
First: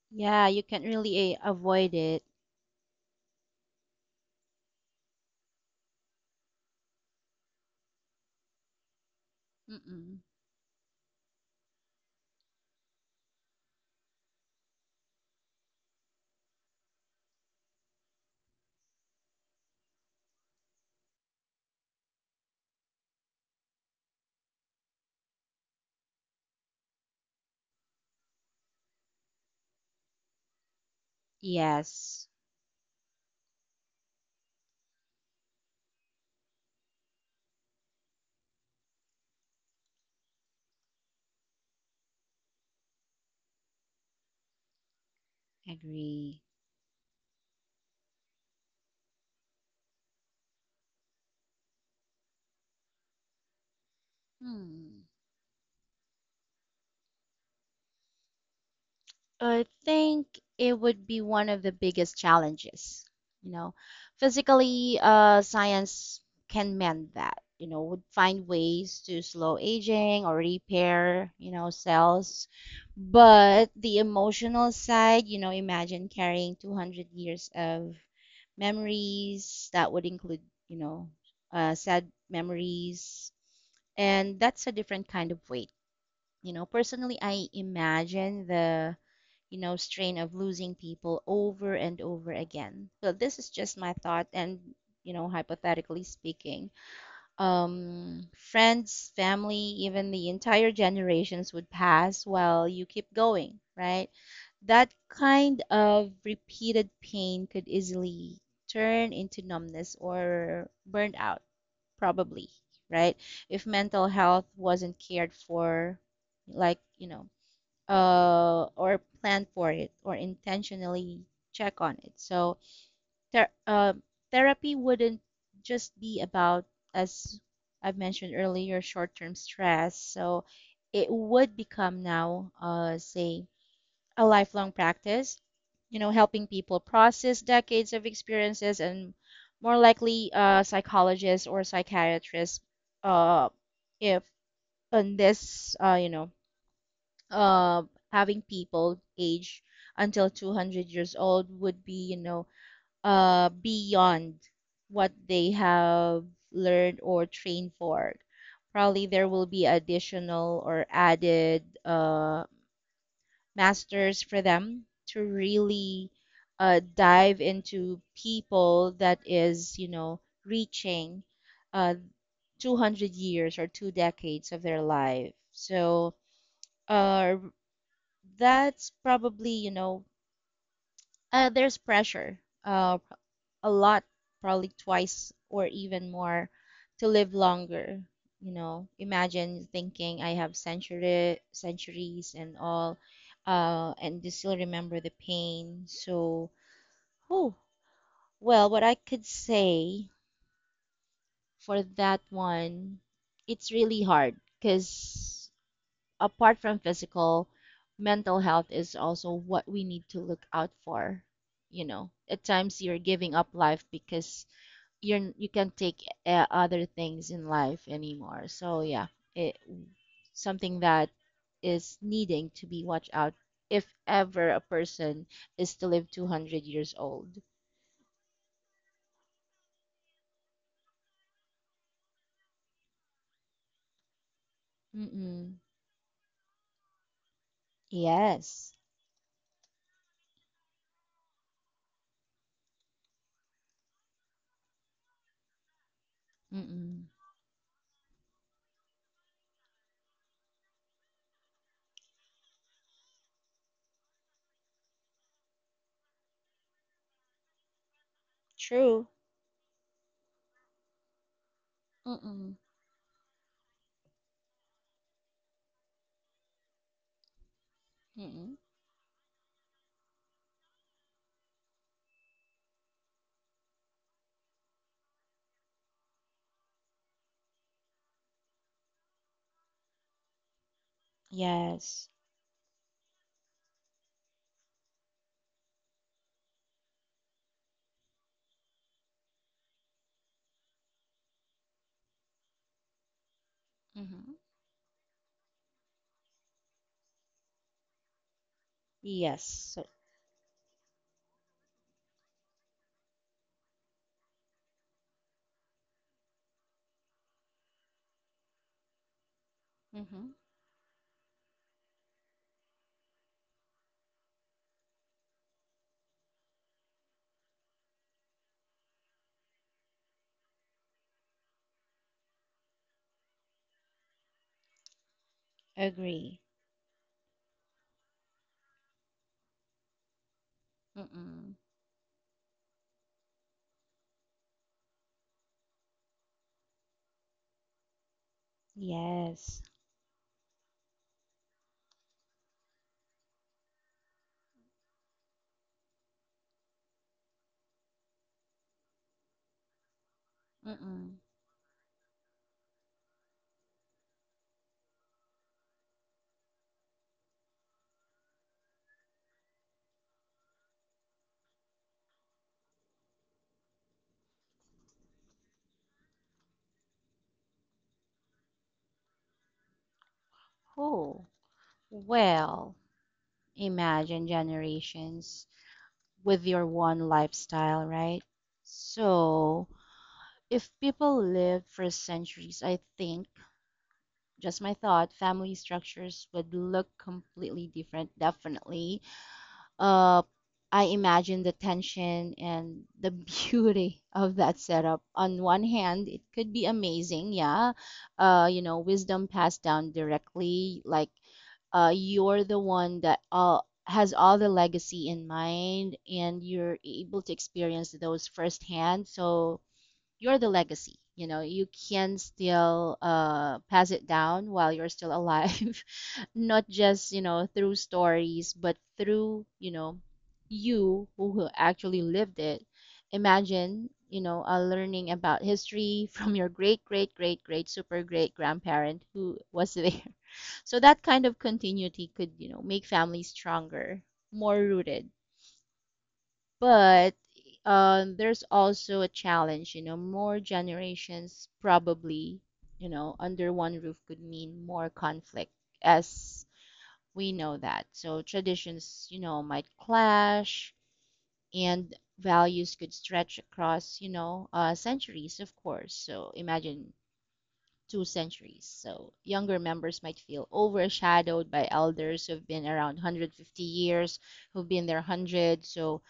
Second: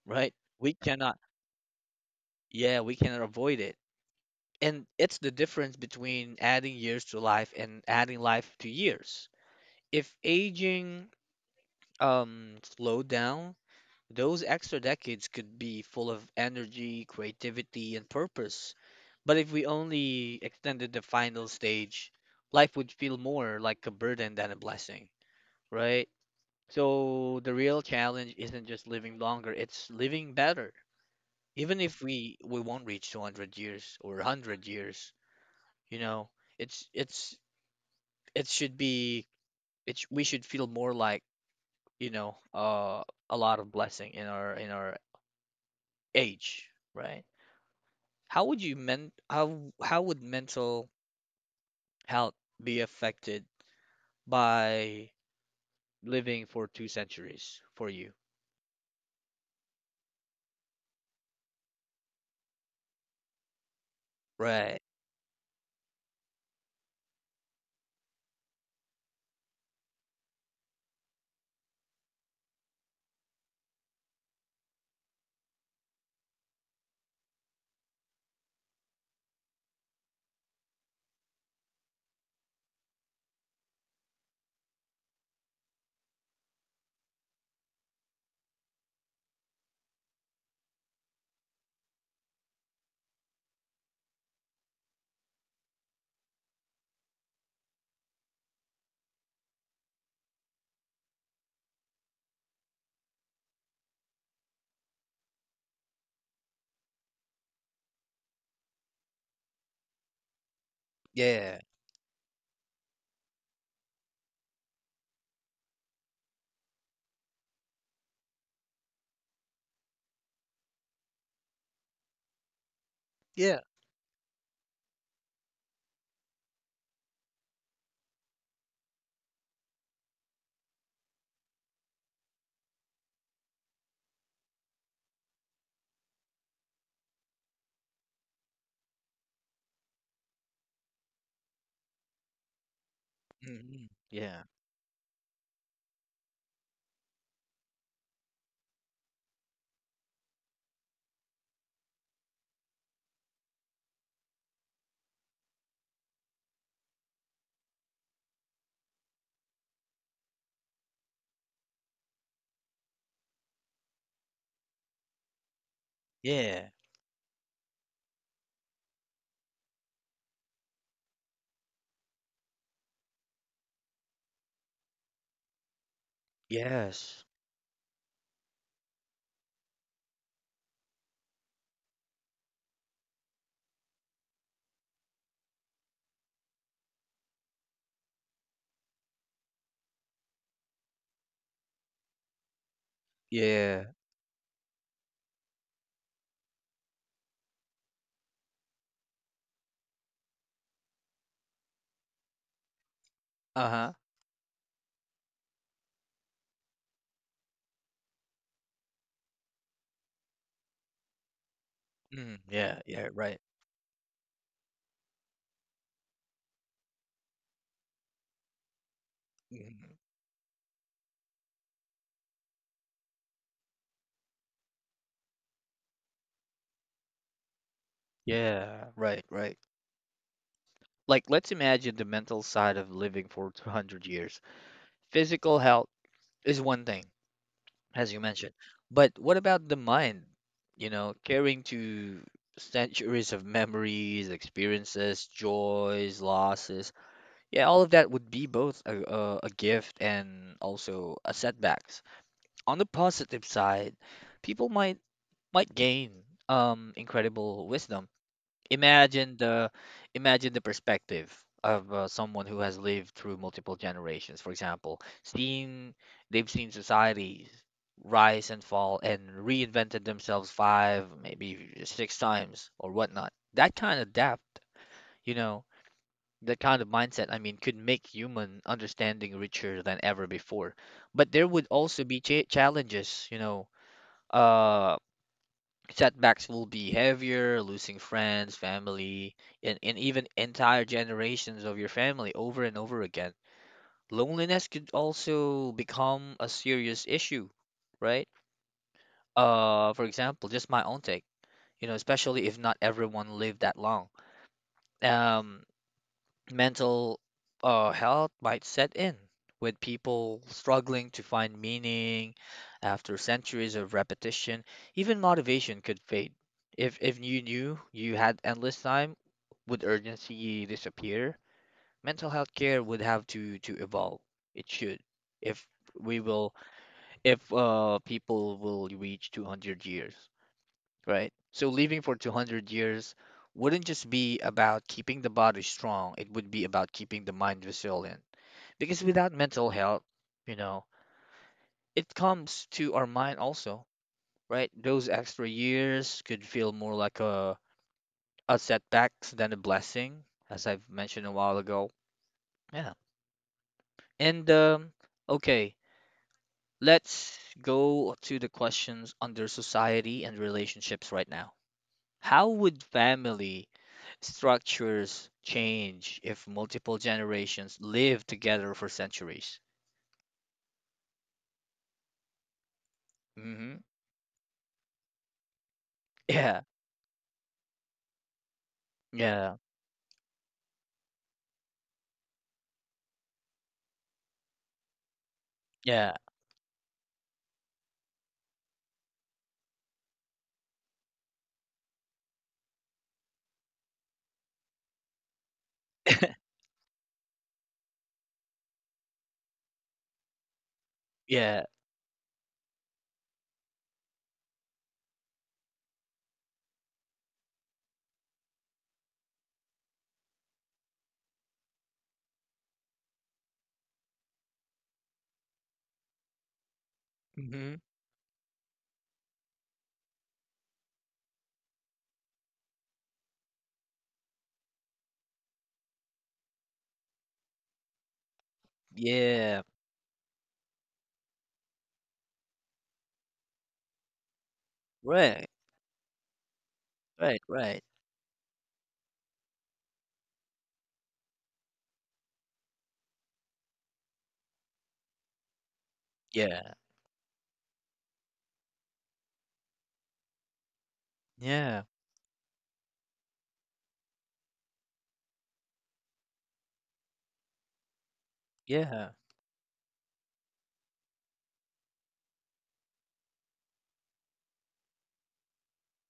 right? Yeah, you We can't cannot, really eh, avoid it. yeah, we cannot avoid it. And it's the difference between adding years to life and adding life to years. If Mm-mm. aging um slowed down, those extra decades could be full of energy, creativity, and purpose. But if we only extended the final stage, life would feel more like a burden than a blessing, right? So the real challenge isn't just living longer, it's living better. Even if Yes, we we won't reach two hundred years or one hundred years, you know, it's it's it should be it's we should feel more like, you know, uh a lot of blessing in our in our agree. age, right? How would you men how how would mental health be affected Hmm. by living for two centuries for you? I think it would be one of the biggest challenges. You know, Right. physically, uh, science can mend that. You know, would find ways to slow aging or repair, you know, cells. But the emotional side, you know, imagine carrying two hundred years of memories that would include, you know, uh, sad memories, and that's a different kind of weight. You know, personally, I imagine the, you know, strain of losing people over and over again. So this is just my thought, and, you know, hypothetically speaking, um, friends, family, even the entire generations would pass while you keep going, right? That kind of repeated pain could easily turn into numbness or burnout, Yeah. probably, right? If mental health wasn't cared for, like, you know, uh, or planned for it or intentionally check on it. So, Ther- Yeah. uh, therapy wouldn't just be about, as I've mentioned earlier, short term stress. So it would become now, uh, say, a lifelong practice, you know, helping people process decades of experiences and more likely, uh, psychologists or psychiatrists, uh, Hmm. if Yeah. on this, uh, you know, uh, having people age until two hundred years old would be, you know, uh, beyond what they have learned or trained for. Probably there will be additional or added, uh, masters for them to really, Yeah. uh, dive into people that is, you know, reaching, uh, two hundred years or two decades of their life. So, Yes. uh, that's probably, you know, uh, there's pressure, uh, a lot, probably twice or even more, to live longer. You know, imagine thinking I have century, centuries and all, Yeah. uh, and you still remember the pain. So, oh, well, what I could say for that one, it's Uh-huh. really hard because apart from physical, mental health is also what we need to look out for. You know, Mm, at times yeah, you're yeah, giving right. up life because you're you can't take, uh, other things in life anymore. So yeah, it Mhm. something that is needing to be watched out if ever a person is to live two hundred years old. Yeah, right, right. Like, let's imagine the mental side of living for two hundred years. Physical Mm-mm. health is one thing, as you mentioned. Yes. But what about the mind? You know, carrying to centuries of memories, experiences, joys, losses. Mm-mm. Yeah, all of that would be both a, a, a gift and also a setbacks. On the positive side, people might might gain um incredible wisdom. True. Imagine the Imagine the perspective of uh, someone Mm-mm. who has lived through multiple generations. For example, seen they've seen society rise Mm-mm. and fall and reinvented themselves five, maybe six times or whatnot. That kind of depth, you know, that kind of mindset, I mean, could make human understanding richer than ever before. But there would also Yes. be cha challenges, you know, uh setbacks will be heavier, losing friends, family, and, and even entire generations of your family over and over again. Mm-hmm. Loneliness could also become a serious issue, right? Yes. So, Uh, for example, just my own take, you know, especially if not everyone lived that long. Um, mental uh, health might set in, with mm-hmm. people struggling to find meaning after centuries of repetition. Even motivation could fade. If if you knew you had endless time, would urgency disappear? Mental health care would have to to evolve. It should, if we Agree. will, if uh people will reach two hundred years, right? Mm-mm. So living for two hundred years wouldn't just be about keeping the body strong, it would be about keeping the mind resilient. Because without Yes. mental health, you know, it comes to our mind also, right? Those extra years could feel more like a, a setback than a blessing, as I've Mm-mm. mentioned a while ago. Yeah. And um, okay, let's go to the questions under society and relationships right now. How would family structures change if multiple generations live together for centuries? Oh, well, Hmm. imagine generations with Yeah, your one lifestyle, right? yeah, So if people lived for centuries, I think, just my thought, family yeah, structures would look completely different, definitely. Uh, I imagine the tension and the [LAUGHS] beauty of that setup. On one hand, it could [LAUGHS] be amazing, yeah. Uh, you know, wisdom passed down directly, like, yeah, uh, you're the one that all has all the legacy in mind, and you're able to experience those firsthand. So you're the legacy, you know, you can still, uh, pass it down while you're still alive, [LAUGHS] not just, you know, through hmm, stories, but through, you know, you who actually lived it. Imagine, you know, uh, learning about history [LAUGHS] from your great great great great super great grandparent who yeah, was there. [LAUGHS] So that kind of continuity could, you know, make families stronger, more rooted. right, But right, right, um, there's also a challenge, you know. More generations probably, you know, under one roof could mean more conflict, as yeah, we know that. So traditions, you know, might clash, yeah, and values could stretch across, you know, uh, centuries, of course. So imagine two centuries. yeah, So younger members might feel overshadowed by elders who've been around one hundred fifty years, who've been there one hundred. So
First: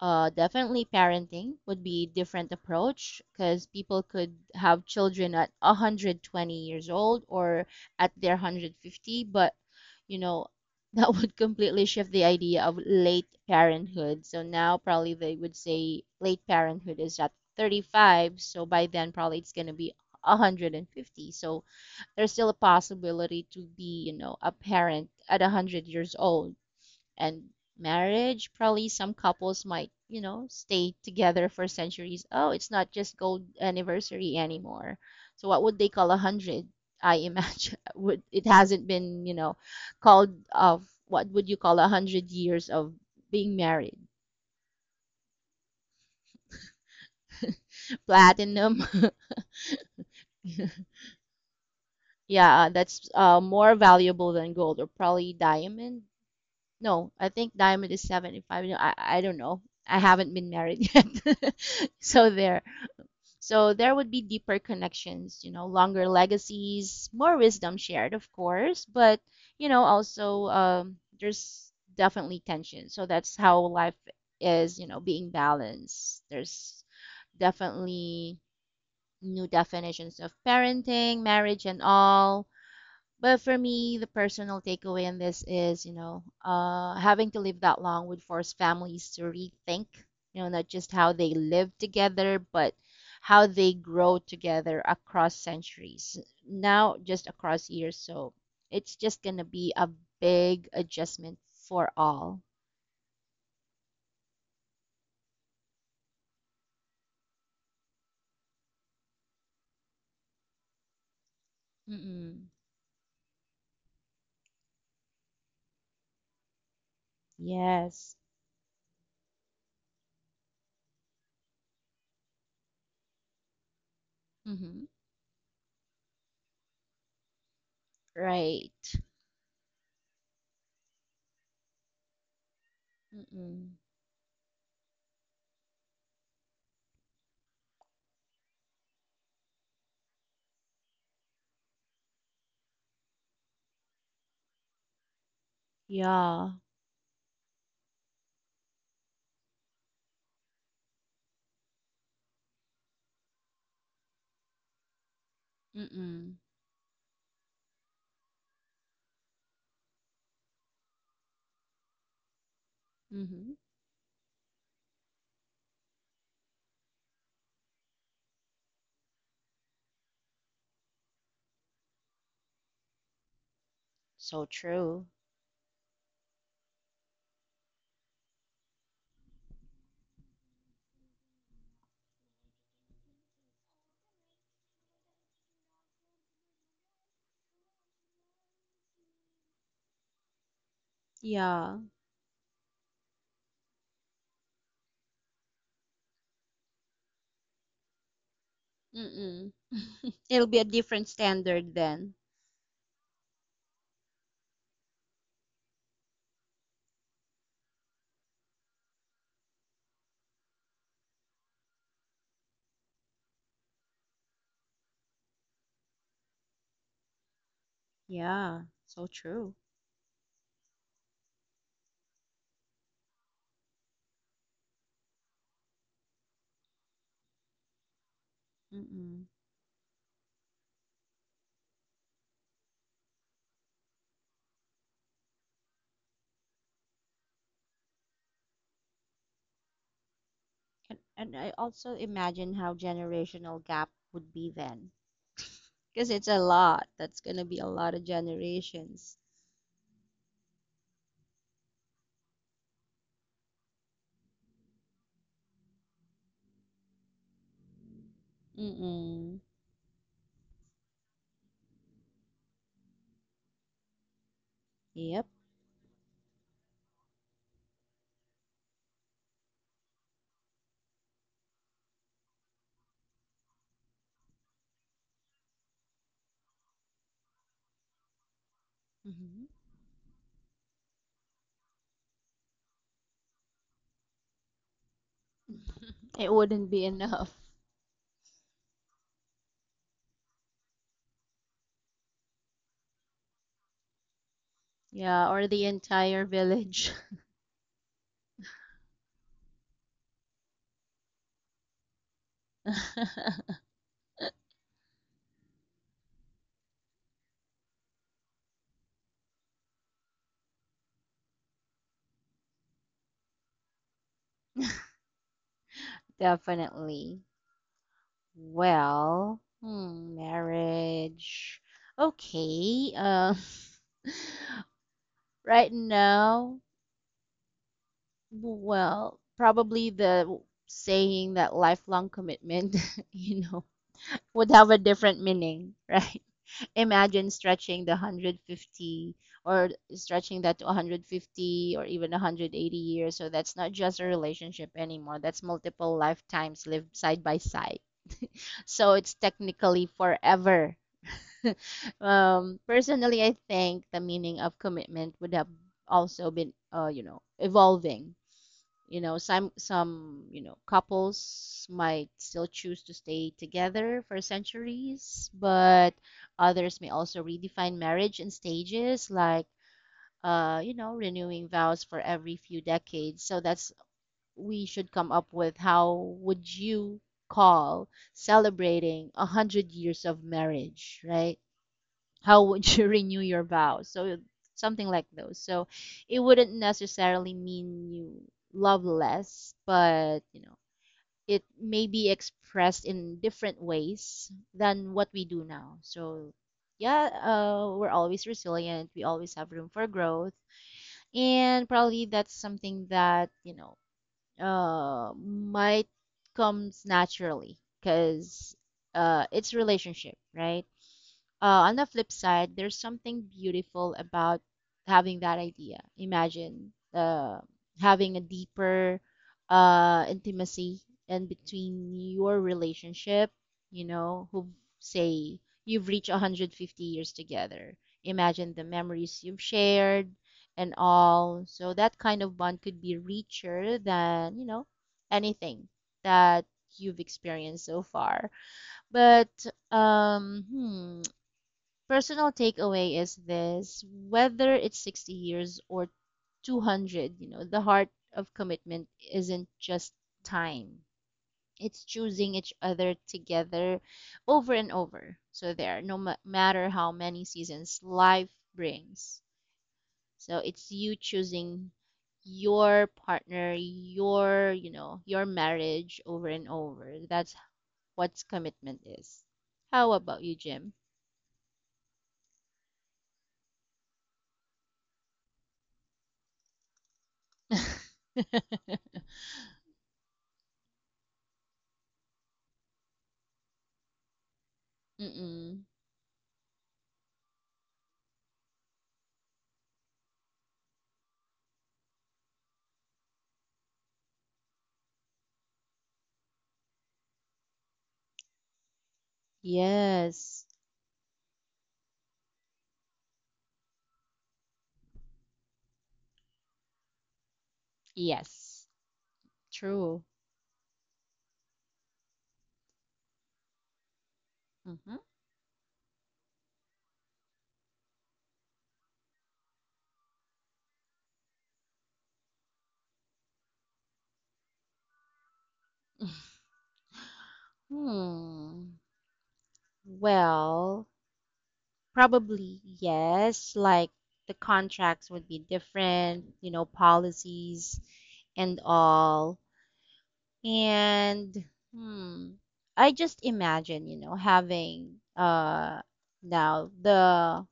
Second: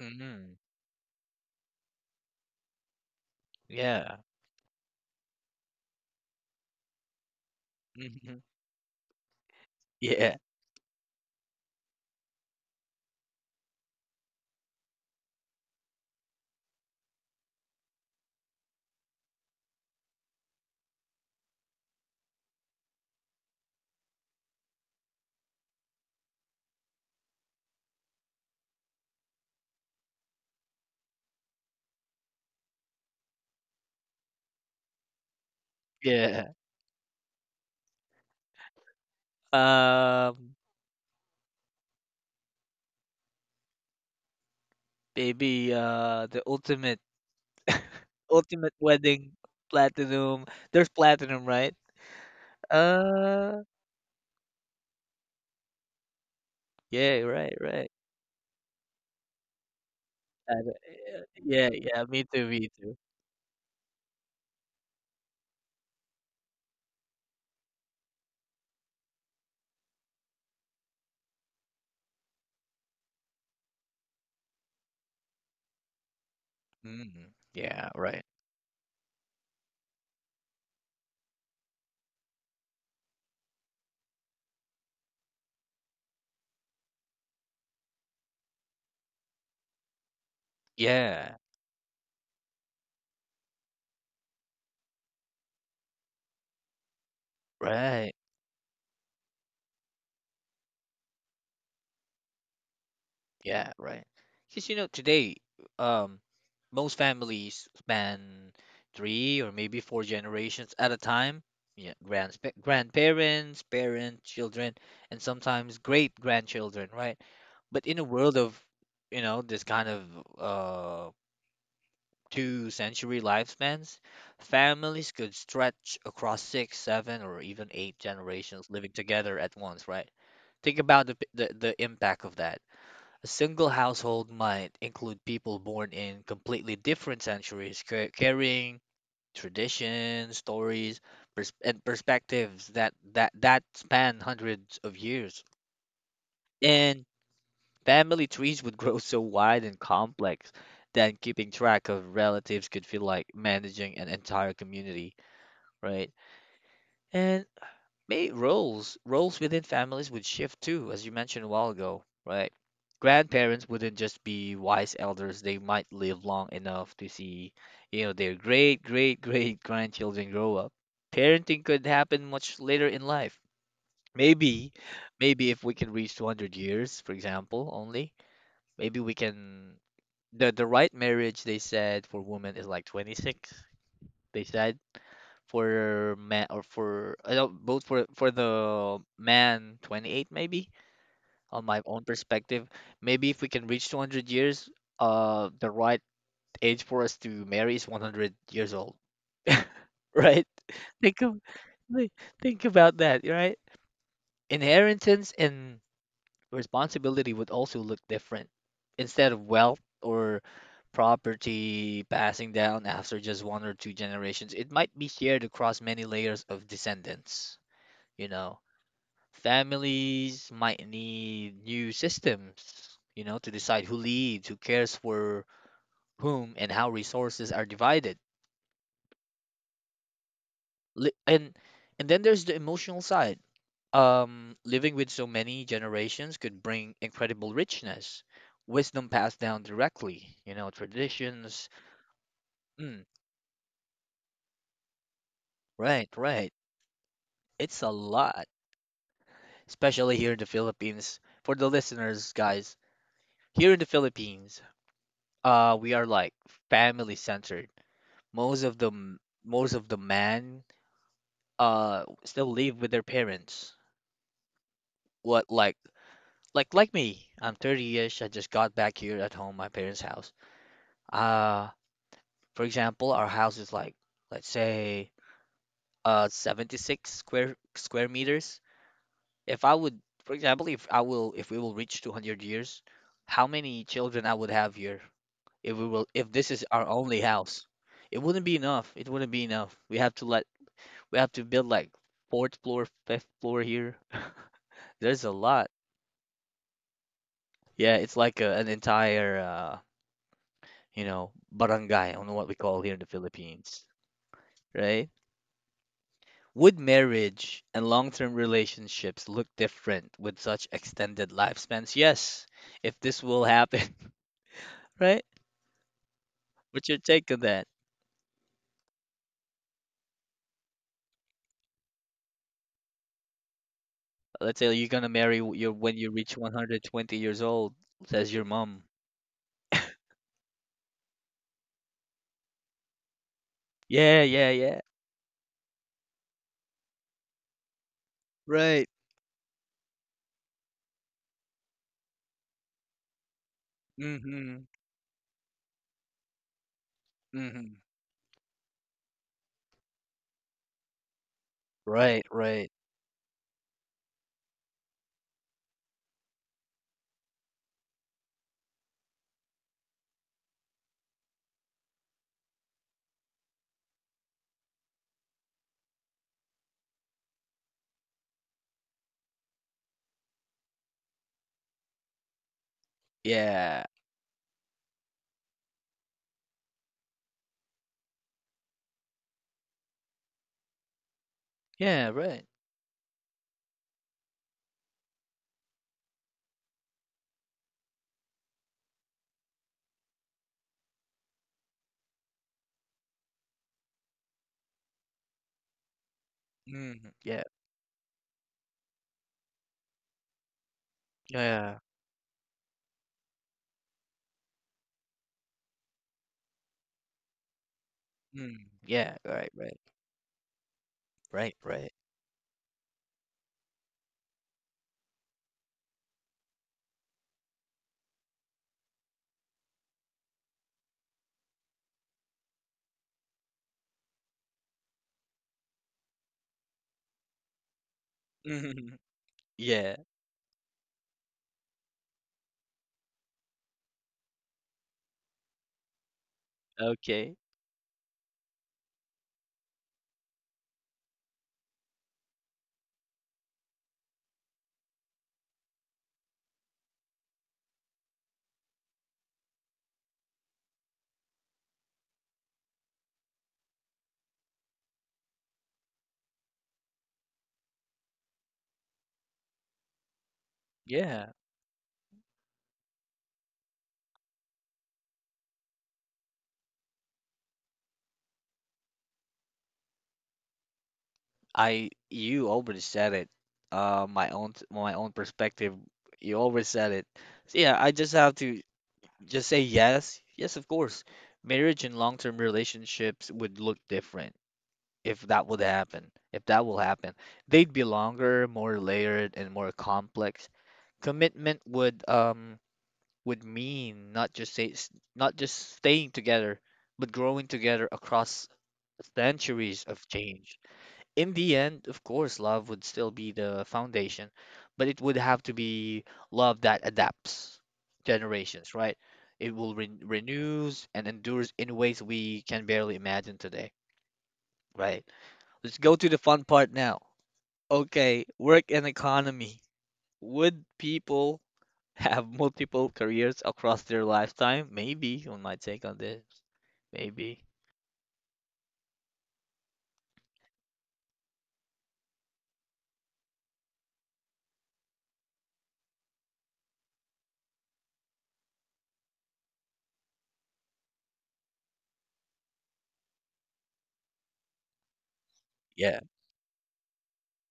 uh, hmm, definitely parenting would be different approach because people yeah, could have children at one hundred twenty years old or at their hmm, one hundred fifty. But you yeah, know, [LAUGHS] that would completely shift the idea of late parenthood. So now probably they would say late parenthood is at thirty-five, so by then probably it's going to be one hundred fifty. So there's still a possibility to be, you know, a parent at one hundred years old. And marriage. Probably some couples might, you know, stay together for centuries. Oh, it's not just gold anniversary anymore. So what would they call a yeah. hundred? I imagine [LAUGHS] would it hasn't been, you know, called Um, of what would you call a hundred years of being married? maybe uh, the ultimate, [LAUGHS] [LAUGHS] ultimate Platinum. [LAUGHS] wedding platinum. There's platinum, right? Yeah, that's, uh, Uh. more valuable than gold or probably diamond. No, Yeah, I think right, diamond right. is seventy-five. No, I, I don't know. I haven't been And, married [LAUGHS] yet. uh, yeah, [LAUGHS] yeah, me So too, there. me too. So there would be deeper connections, you know, longer legacies, more wisdom shared, of course, but, you know, also, um, there's definitely tension. So that's how life is, you know, being balanced. There's Mm, yeah, right. definitely new definitions of parenting, marriage, and all. But for me, the personal takeaway in this is, you know, uh, having to live that long would force families to rethink, you know, not just how they Yeah, live together, but how they grow together across centuries. Now, just across years. right. So it's just going to be a big adjustment for all. Yeah, right. Because you know, today, um, most families span three or maybe four generations at a time. Yeah, grand Mm-mm. grandparents, parents, children, and sometimes great grandchildren, right? But in a Yes. world of, you know, this kind of uh, two century lifespans, Mm-hmm. families could stretch across six, seven, or even eight Right. generations living together at once, right? Think about the, p- the, the impact of that. A single Mm-mm. household might include people born in completely different centuries, ca- carrying traditions, stories, pers- and perspectives that, that, that span hundreds of years. Yeah. And family trees would grow so wide and complex that keeping track of relatives could feel like managing an entire community, right? Mm-mm. And may roles roles within families would shift too, as you mentioned a while ago, right? Mm-hmm. Grandparents wouldn't just be wise elders, they might live long enough to see, you know, their great great [LAUGHS] great grandchildren grow up. Parenting could happen much later in life. So Maybe, true. maybe if we can reach two hundred years, for example, only, maybe we can, the the right marriage, they said, for women is like twenty-six. They said for man, or for, I don't, both for for the man twenty-eight maybe. On Yeah. my own perspective, maybe if we can reach two hundred years, uh the right age for us to marry is one hundred years old. Mm. [LAUGHS] [LAUGHS] It'll Right, be a different think of, standard like, then. think about that, right? Inheritance and responsibility would also look different. Instead of wealth or property passing down after just one or two generations, it might be shared across many layers of descendants. You know, Yeah, so true. families might need new systems, you know, to decide who leads, who cares for whom, and how resources are divided. Mm-mm. Li- And and then there's the emotional side. Um, living with so many generations could bring incredible richness, wisdom passed down directly, you know, And and I traditions. also imagine how Mm, generational gap would be then, because right, it's a right. lot. That's gonna be a It's a lot of lot, generations. especially here in the Philippines. For the listeners, guys, here in the Philippines, uh, we are like family centered. Most of the m- Mm-mm. most of the men uh still live with their parents. Yep. What, like like like me? I'm thirty-ish. I just got back here at home, my parents' house. Uh. For example, our house is, like, let's say, uh, seventy-six square square meters. Hmm. If I would, for example, if I will, if we will reach two hundred years, how many children I would have here? If we will, [LAUGHS] if It this is wouldn't be our only enough. house, It wouldn't be enough. It wouldn't be enough. We have to let, we have to build like fourth floor, fifth floor here. [LAUGHS] There's a Yeah, or the lot. entire village. Yeah, it's like a, an entire, uh, you know, barangay. I don't know what we call here in the [LAUGHS] Philippines, right? Would marriage and long term relationships look different with such extended lifespans? Yes, if this will happen, [LAUGHS] right? What's your Definitely. take on that? Well, hmm, marriage. Okay. Uh, Let's say you're gonna marry, [LAUGHS] w- your right when you reach now. one hundred twenty years old, says your mom. Well, probably the saying that lifelong commitment, [LAUGHS] you know, Yeah, yeah, would have a yeah. different meaning, right? [LAUGHS] Imagine stretching the Right. 150 or Stretching that to one hundred fifty or even one hundred eighty years. So that's not just a Mm-hmm. relationship anymore. That's multiple lifetimes lived side by Mm-hmm. side. So it's technically forever. Right, Um, right. personally, I think the meaning of commitment would have also been, uh, you know, evolving, you know. Some some, you know, couples might still choose to stay together for centuries, but others may also redefine marriage in stages, like, uh, you know, renewing vows for every few decades. So that's, Yeah. we should come up with how would you call celebrating a hundred years of marriage, right? Yeah, How right. would you [LAUGHS] renew your vows? So something like those. So it wouldn't necessarily mean you love less, but you know, it may be expressed in different ways than what we do now. So yeah, Mm-hmm. Yeah. uh, we're always resilient, we always have room for growth, and Yeah. probably that's something that, you know, uh, might comes naturally because, Mm. Yeah, uh, right, it's right. relationship, right? Right, Uh, on the right. flip side, there's something beautiful about having that idea. Imagine, uh, having a deeper, uh, intimacy in between your relationship, you know, who say you've reached one hundred fifty years together. Imagine the Mm-hmm. memories you've [LAUGHS] Yeah. shared and all. So that kind of bond could be richer than, you know, anything that you've Okay. experienced so far. But, um, hmm, personal takeaway is this: whether it's sixty years or two hundred, you know, the heart of commitment isn't just time, it's choosing each other together over and over. So there, no ma- matter how many seasons life brings. So it's you Yeah. choosing your partner, your, you know, your marriage over and over. That's what commitment is. How about you, Jim? I You already said it. Uh, my own my own perspective. You already said it. So yeah, I just have [LAUGHS] to just say yes. Yes, of course. Marriage and long-term relationships would look different if that would Mm-mm. happen. If that will happen, they'd be longer, more layered, and more complex. Commitment would um would mean not just say s- not just staying together, but growing together across centuries of Yes. change. In the end, of course, love would still be the foundation, but it would have to be love that adapts Yes. generations, right? It will re True. renews and endures in ways we can barely imagine today, Mm-hmm. right? Let's go to the fun part now. Okay, work and economy. Would people [LAUGHS] have multiple careers across their lifetime? Maybe, on my take on this. Maybe. Hmm. Well, probably yes. Like the contracts would be different, you know, policies and all. And hmm, I just imagine, you know, having uh, Yeah. now the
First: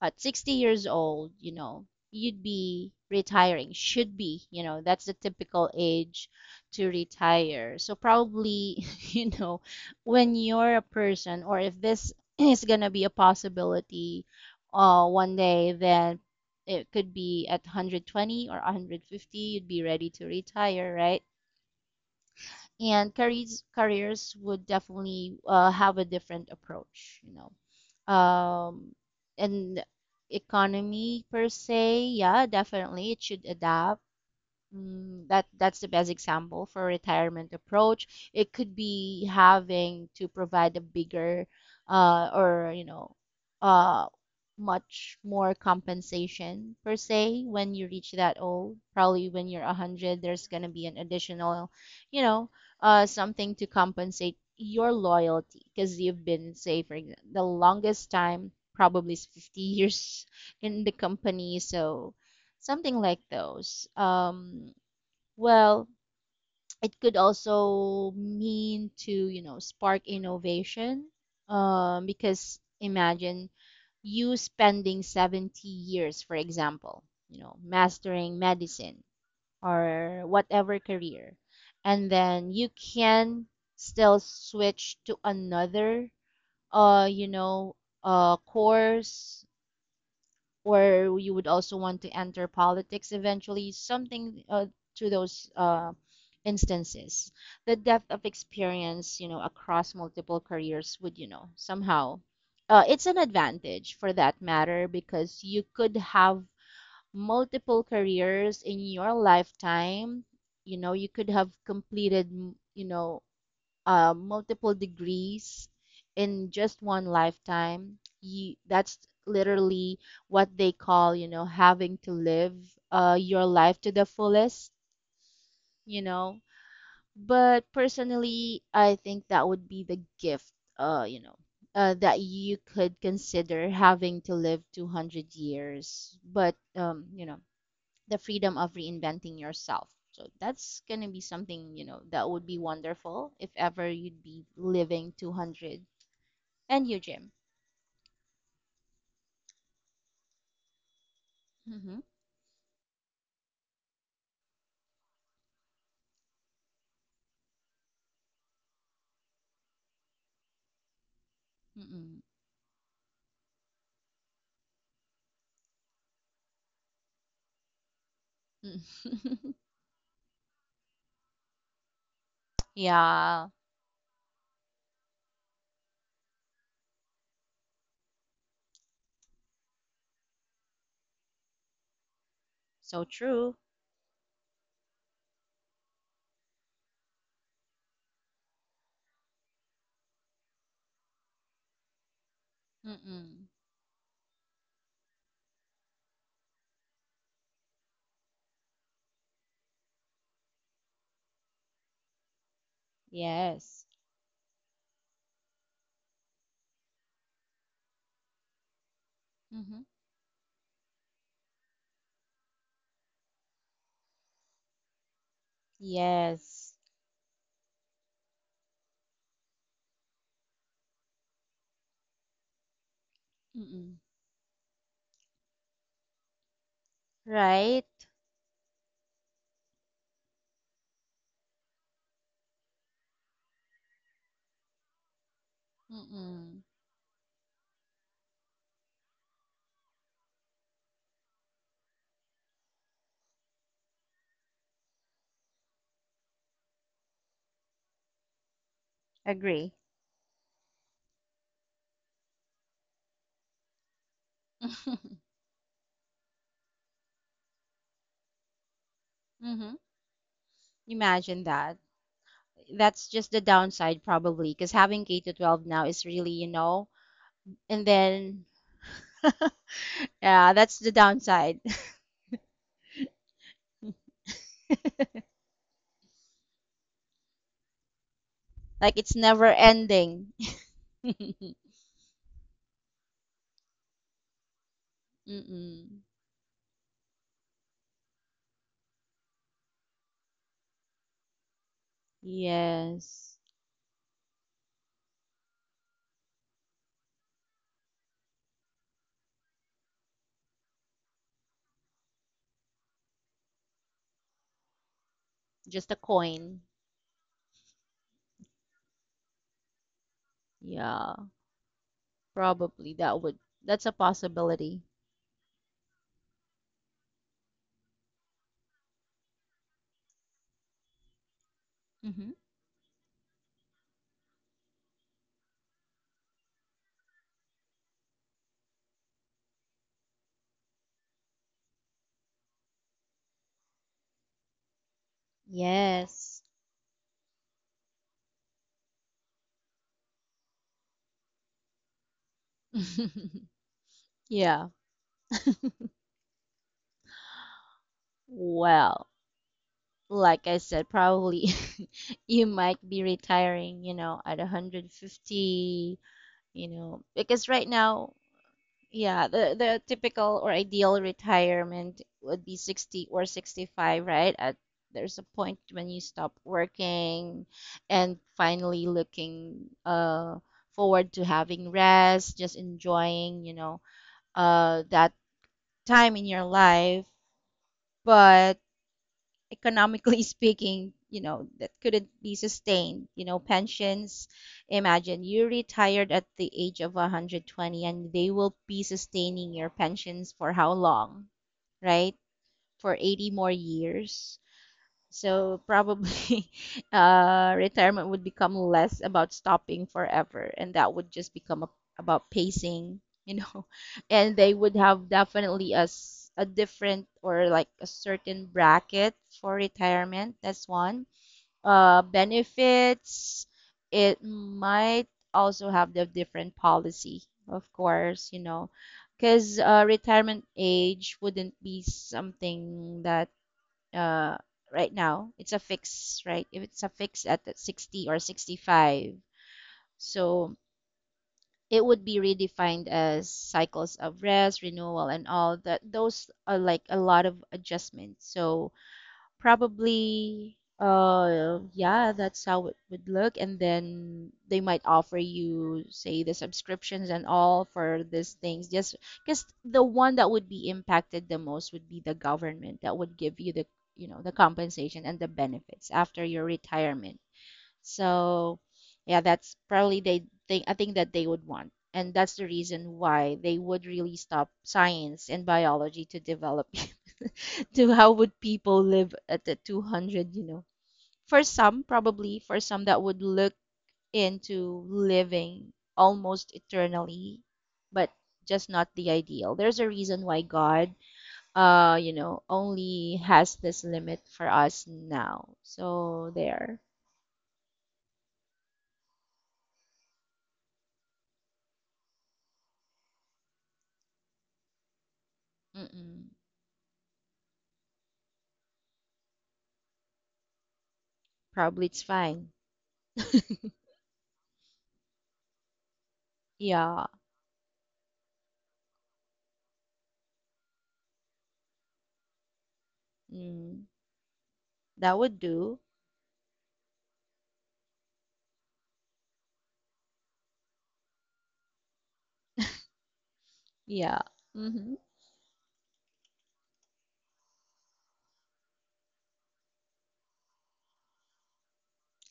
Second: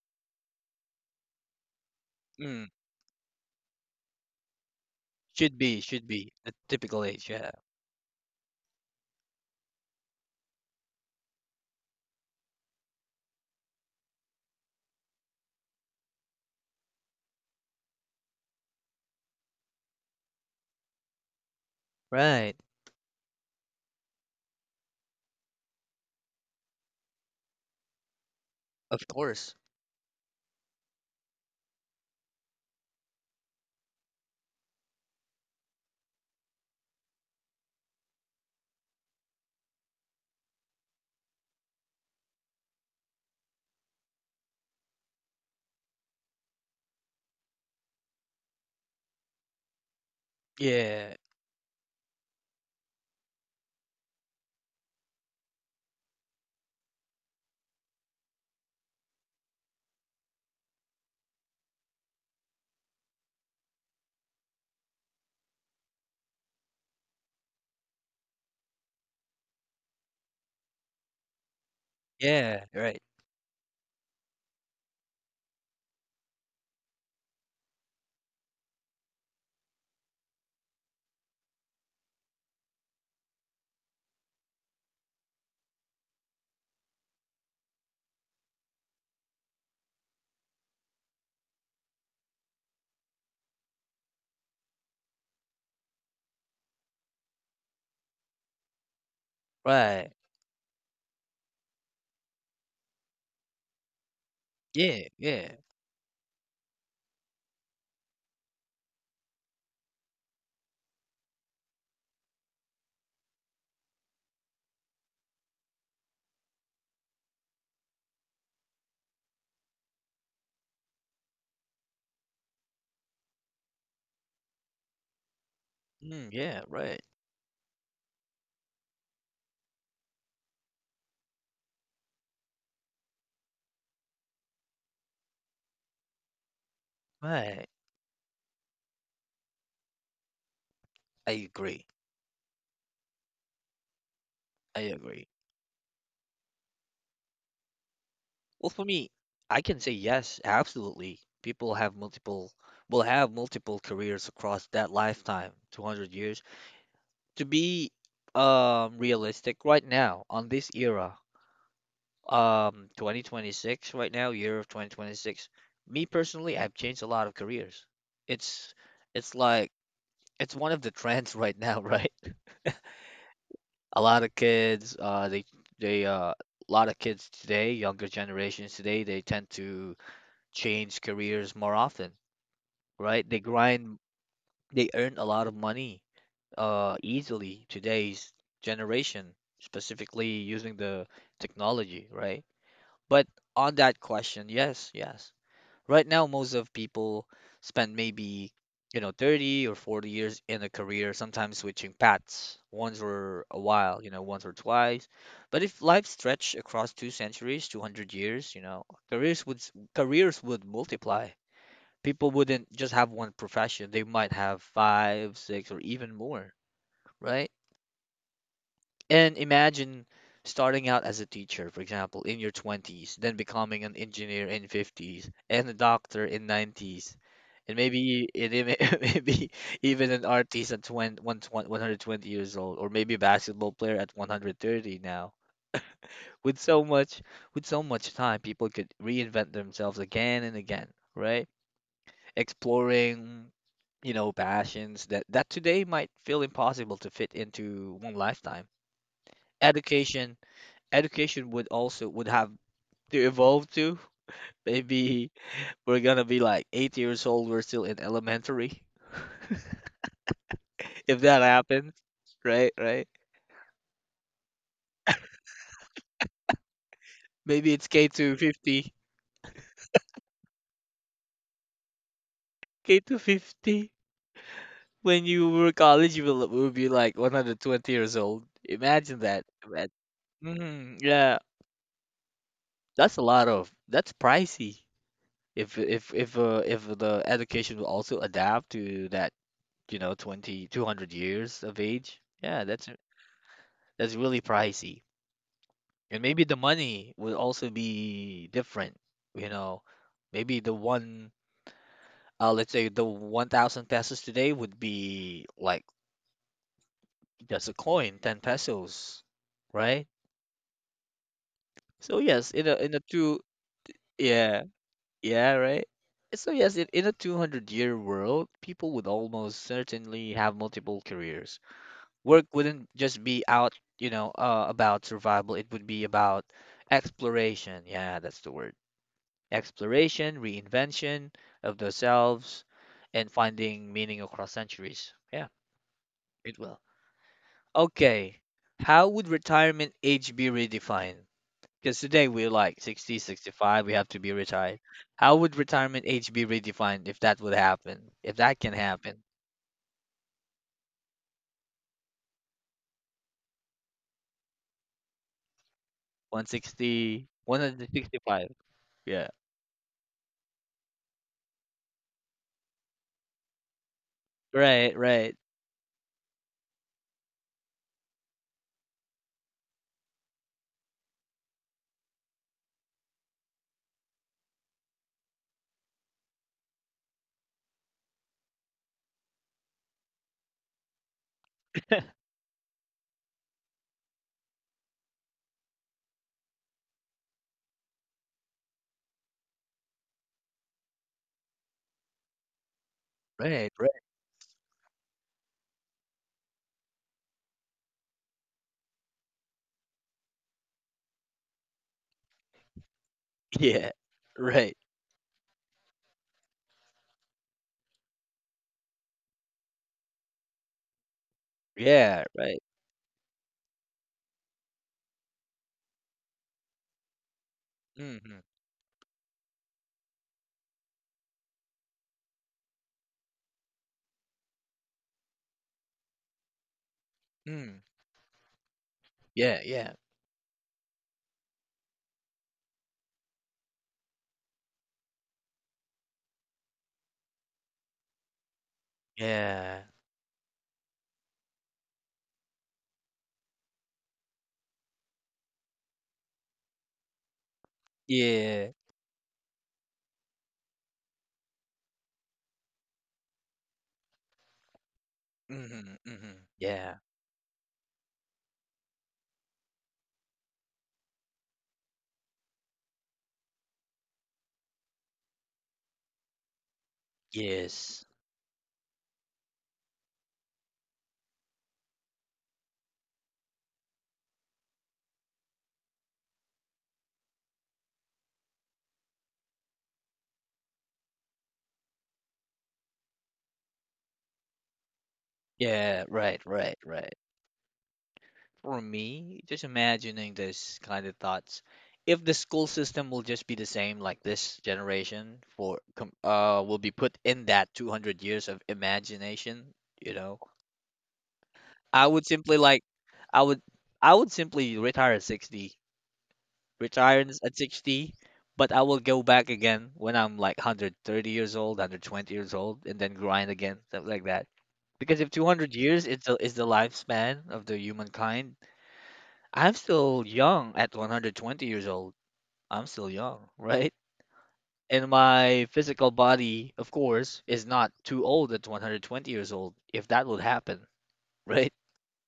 at sixty years old, you know, you'd Mm, be retiring, should be, you know, that's the should typical be, should age be. The to typical age, yeah. retire. So probably, [LAUGHS] you know, when you're a person, or if this [CLEARS THROAT] is gonna be a possibility, uh, one day, then it could be at one hundred twenty or one hundred fifty, you'd be ready to retire, right? Right. And careers careers would definitely, uh, have a different approach, you know. um, Of course. And economy per se, yeah, definitely it should adapt. Mm, that that's the best example for retirement approach. It could be having to provide a bigger, uh, or you know, uh, much more compensation per se when you reach that old. Probably when you're one hundred, there's going to be an Yeah, additional, you know, uh, something to compensate your loyalty because you've been, say, for example, the longest time probably is fifty [LAUGHS] years in the company. So something like those. Um, well, it could also mean to, you know, spark innovation. Um, because yeah, right, imagine you spending seventy years, for example, you know, mastering medicine or whatever career, and then you can still switch to another, uh, you know, uh, course, or you would also want to enter politics eventually, something, uh, to those, uh, instances. The depth of experience, you know, across right. multiple careers would, you know, somehow, uh, it's an advantage for that matter Yeah, because yeah, you could have multiple careers in your lifetime. You know, you could have completed, you know, uh, multiple degrees in just one lifetime you, that's literally what they call you know having to live uh, your life to the fullest you mm, know yeah, right, but personally, I think that would be the gift, uh, you know uh, that you could consider, having to live two hundred years. But um, you know right. The freedom of reinventing yourself. So that's gonna be I something, you agree. know, that would be wonderful if ever you'd be I living agree. two hundred. And you, Jim? Well, for me, I can say yes, absolutely. People have Mm-hmm. multiple, will have multiple careers across that lifetime, two hundred years. To be um realistic right now on this era, Mm-mm. um twenty twenty-six right now, year of twenty twenty-six, me personally, I've changed a lot of careers. It's it's Mm. like it's one of the trends right now, [LAUGHS] right? [LAUGHS] Yeah, A lot of kids, uh, they they uh, a lot of kids today, younger generations today, they tend to change careers more often, so right? They true. grind, they earn a lot of money, uh, easily today's generation, specifically using the technology, right? But Mm-mm. on that question, yes, yes. Right now, most of people spend maybe, you know, thirty or forty years in a career, sometimes switching paths once or a Yes. while, you know, once or twice. But if life stretched across two centuries, two hundred years, you know, careers would s- Mm-hmm. careers would multiply. People wouldn't just have one profession. They might have five, six, or even more, Yes. right? And imagine starting out as a teacher, for example, in your twenties, then becoming an Mm-mm. engineer in fifties and a doctor in nineties. And Right? maybe it, [LAUGHS] maybe even an artist at twenty, one hundred twenty years old or maybe a basketball player at one hundred thirty now. With Mm-mm. so much with so much time, people could reinvent themselves again and again, right? Exploring, you know, passions that that today might feel impossible to fit into one lifetime. Agree. Education education would also, would have to evolve too. [LAUGHS] Mm-hmm. Maybe we're gonna be like eight years old, we're still in elementary. [LAUGHS] If that Imagine that. happens, right, right. That's just the downside, probably, because having K to twelve now is really, you know, Maybe and it's K two then fifty. yeah, that's the downside. K two fifty. When you were college, you will, will be like one hundred twenty years old. Like it's Imagine that. never Ima- ending. Mm, yeah, [LAUGHS] that's a lot of, that's pricey. If Mm-mm. if if uh, if the education will also adapt to that, you know, twenty two hundred years of age, yeah, that's Yes. That's really pricey. And maybe the money would also be different, you know. Maybe the one, uh, let's say the one thousand pesos today would be like Just a coin. just a coin, ten pesos, right? Yeah, So yes, in a, probably in a that would, two, that's a yeah, possibility. yeah, right. So yes, in, in a two hundred year world, people would almost certainly have multiple careers. Hmm. Work wouldn't just be out, you know, uh, about survival. It would be about exploration. Yeah, that's the word. Exploration, reinvention of themselves, and finding meaning across centuries. Yeah, Yes. it will. Okay, how would retirement age be redefined? Because today we're like sixty, [LAUGHS] sixty-five. We have to be Yeah. retired. How would retirement age be redefined if that would happen? If that can Well, happen? like I said, probably, [LAUGHS] you might be retiring, you know, at one hundred fifty, one hundred you know, sixty, because one right hundred now, sixty-five. yeah, Yeah. the the typical or ideal retirement would be sixty or sixty-five, right? At, Right, there's a right. point when you stop working and finally looking uh forward to having rest, just enjoying, you know, uh that time in your life. But economically, [LAUGHS] speaking, you know, that couldn't [LAUGHS] be sustained. You know, pensions, imagine you retired at the age of one hundred twenty and they will be sustaining your pensions for how long, right? For eighty more Right, right. years. So probably, [LAUGHS] uh, retirement would become less about stopping forever, and that would just become a, about pacing, you know. Yeah, [LAUGHS] And they right. would have definitely a, s- a different, or like a certain bracket for retirement. That's one. Uh, Yeah, right. benefits, it might also have the different policy, of course, Mm-hmm. you know, because uh, retirement age wouldn't be something that uh, right now. It's a fix, right? If it's a fix at the Mm. sixty or sixty-five. Yeah, yeah. So it would be redefined as cycles of rest, renewal, and all that. Those are like a lot of adjustments. So Yeah. probably, uh, yeah, that's how it would look. And then they might offer you, say, the subscriptions and all for these things. Yeah. Just because the one that would be impacted the most would be the government that would give you the, you know, the compensation and the benefits Mhm, after your mhm. Yeah. retirement. So, yeah, that's probably they think, I think that they would want. And that's the reason why they would really stop science and biology to develop [LAUGHS] to Yes. how would people live at the two hundred, you know. For some, probably for some that would look into living almost eternally, but just not the ideal. There's a reason why God, uh, you know, only has this limit for us now. Yeah, So right, there. right, right. For me, just imagining this kind of thoughts. If the school system will just be the same, like this generation, for com Mm-mm. uh will be put in that two hundred years of imagination, you know, Probably it's I would fine. simply like I would [LAUGHS] I would simply retire at sixty, Yeah. retire in- at sixty, but I will go back again when I'm like one hundred thirty years old, one hundred twenty years old and then grind again, Mm, stuff like that. that Because if would two hundred do. years is the, is the lifespan of the humankind, I'm still young at one hundred twenty years old. I'm still young, right? Yeah. Mm-hmm. And my physical body, of course, is not too old at one hundred twenty years old, if that would happen, [LAUGHS] right?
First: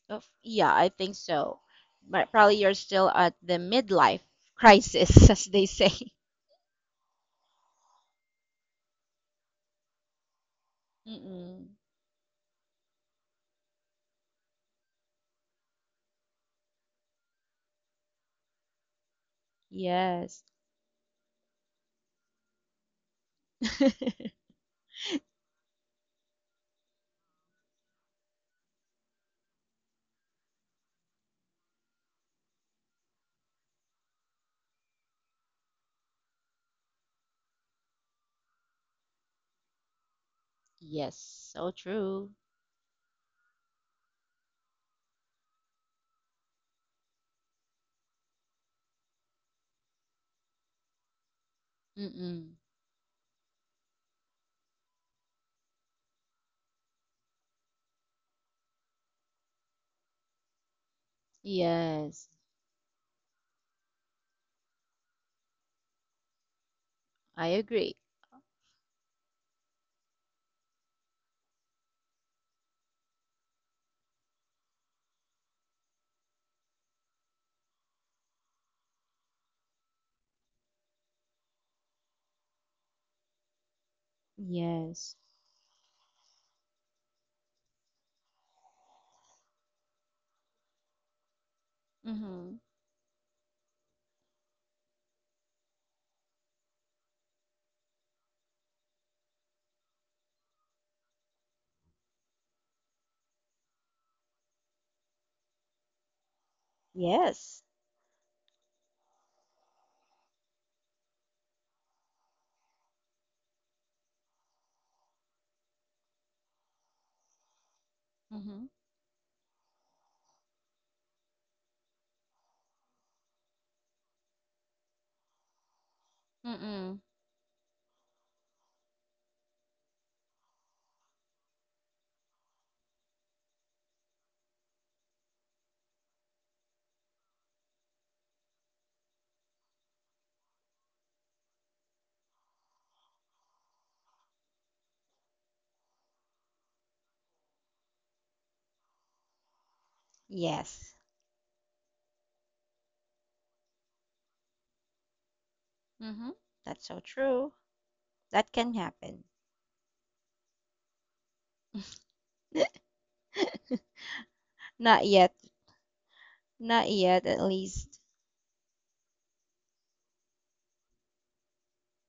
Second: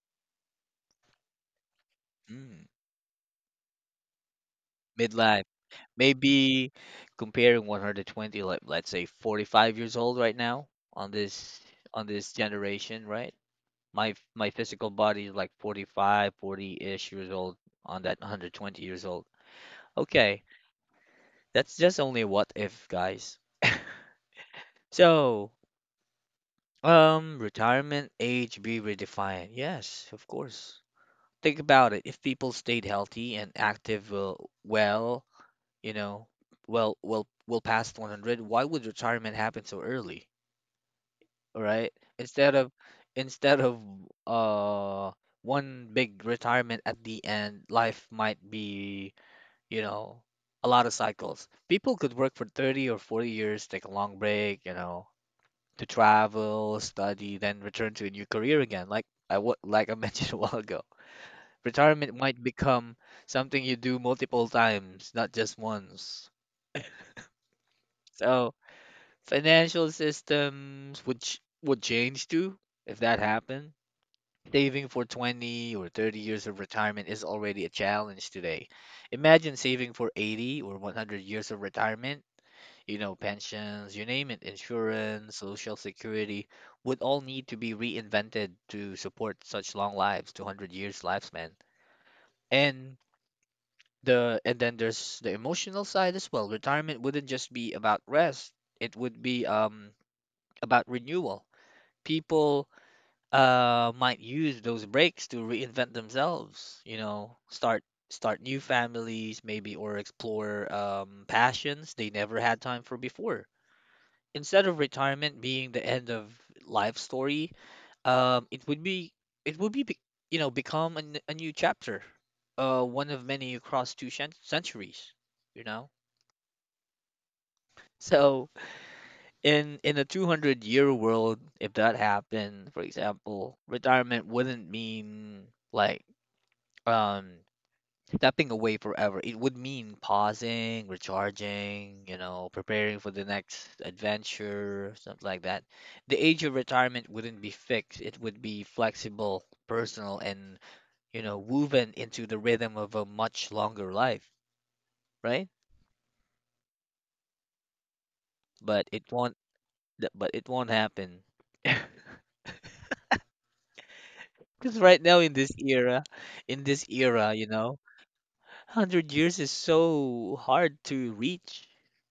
Of, yeah, I think so. But probably Mm, you're still at the midlife crisis, [LAUGHS] midlife. as they say. Maybe comparing one hundred twenty, like let's say forty-five years old right now on this, Mm-mm. on this generation, right? My my physical body is like forty five, forty ish years old on that one hundred twenty years old. Okay, Yes. that's just only what if, guys. [LAUGHS] [LAUGHS] So, um, retirement age be redefined. Yes, of course. Think about it. If people stayed healthy and active, well, well, you know, well, well, well past one hundred, why would retirement happen so early? Yes, All so right. true. Instead of, instead of, uh, one big retirement at the end, life might be, you know, a lot of cycles. People could work for Mm-mm. thirty or forty years, take a long break, you know, to travel, study, then return to a new career again, like I wa- like I mentioned [LAUGHS] a while ago. Retirement Yes, might become something you do multiple times, not just once. I agree. So financial systems would ch would change too if that happened. Saving for twenty or thirty years of retirement is already a challenge today. Imagine saving for eighty or one hundred years of retirement. You know, pensions, you name it, Yes. insurance, social security, would all need to be reinvented to support such long lives, two hundred years lifespan. Mm-hmm. And the and then there's the emotional side as well. Retirement wouldn't just be about rest, it would be um about renewal. People uh might use those breaks to reinvent themselves, you know, Yes. start start new families maybe or explore um passions they never had time for before. Instead of retirement being the end of life story, um, it Mm-hmm. would be, it would be, be you know become a, n- a new chapter, uh, one of many across two cent centuries, you know. Mm-mm. So in in a two hundred year world, if that happened, for example, retirement wouldn't mean like um stepping away forever. It would mean pausing, recharging, you know, preparing for the next adventure, something like that. The age of retirement wouldn't be fixed. It would be flexible, personal, and, Yes. you know, woven into the rhythm of a much longer life, right? Mm-hmm. That's so true. That can But it happen. won't, th- but it won't happen. [LAUGHS] [LAUGHS] Because right Not now in yet. this era, in this Not yet, era, at you know, least. one hundred years is so hard to reach.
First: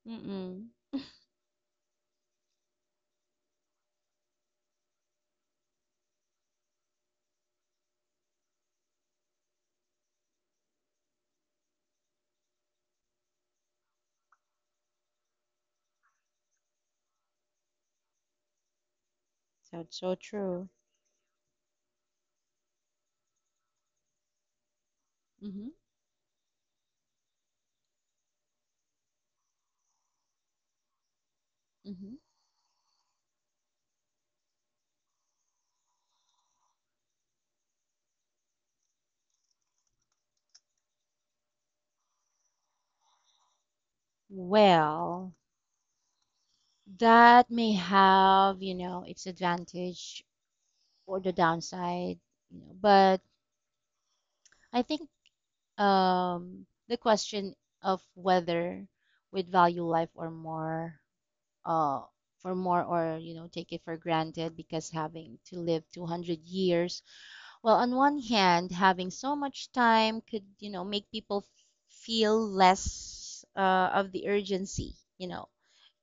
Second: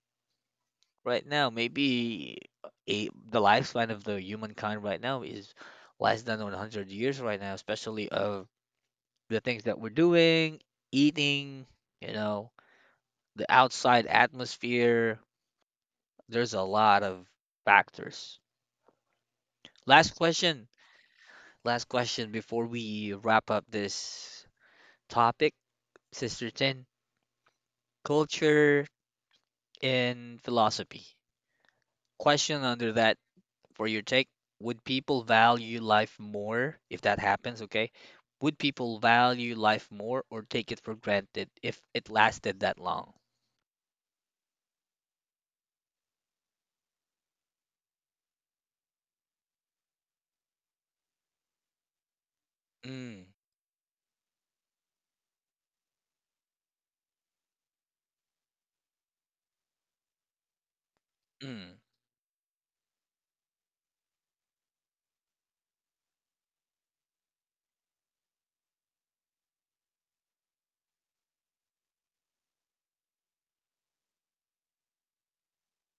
Mm-mm. Right now, maybe a the lifespan of the humankind right now is less than one hundred years right now, especially of the things that we're doing, eating, you know, the outside atmosphere. There's a lot of factors. That's Last so question. true. Last question before we wrap up this topic, Mm-hmm. Sister Tin. Culture and philosophy. Mm-hmm. Question under that, for your take, would people value life more if that happens? Okay. Would people value life more or take it for granted if it lasted that long? Well, that may have, you know, its advantage or the downside, you know, but Mm, I think, um, the question of whether we'd value life or more, mm, uh, for more, or, you know, take it for granted because having to live two hundred years. Well, on one hand, having so much time could, you know, make people feel less uh, of the urgency, you know.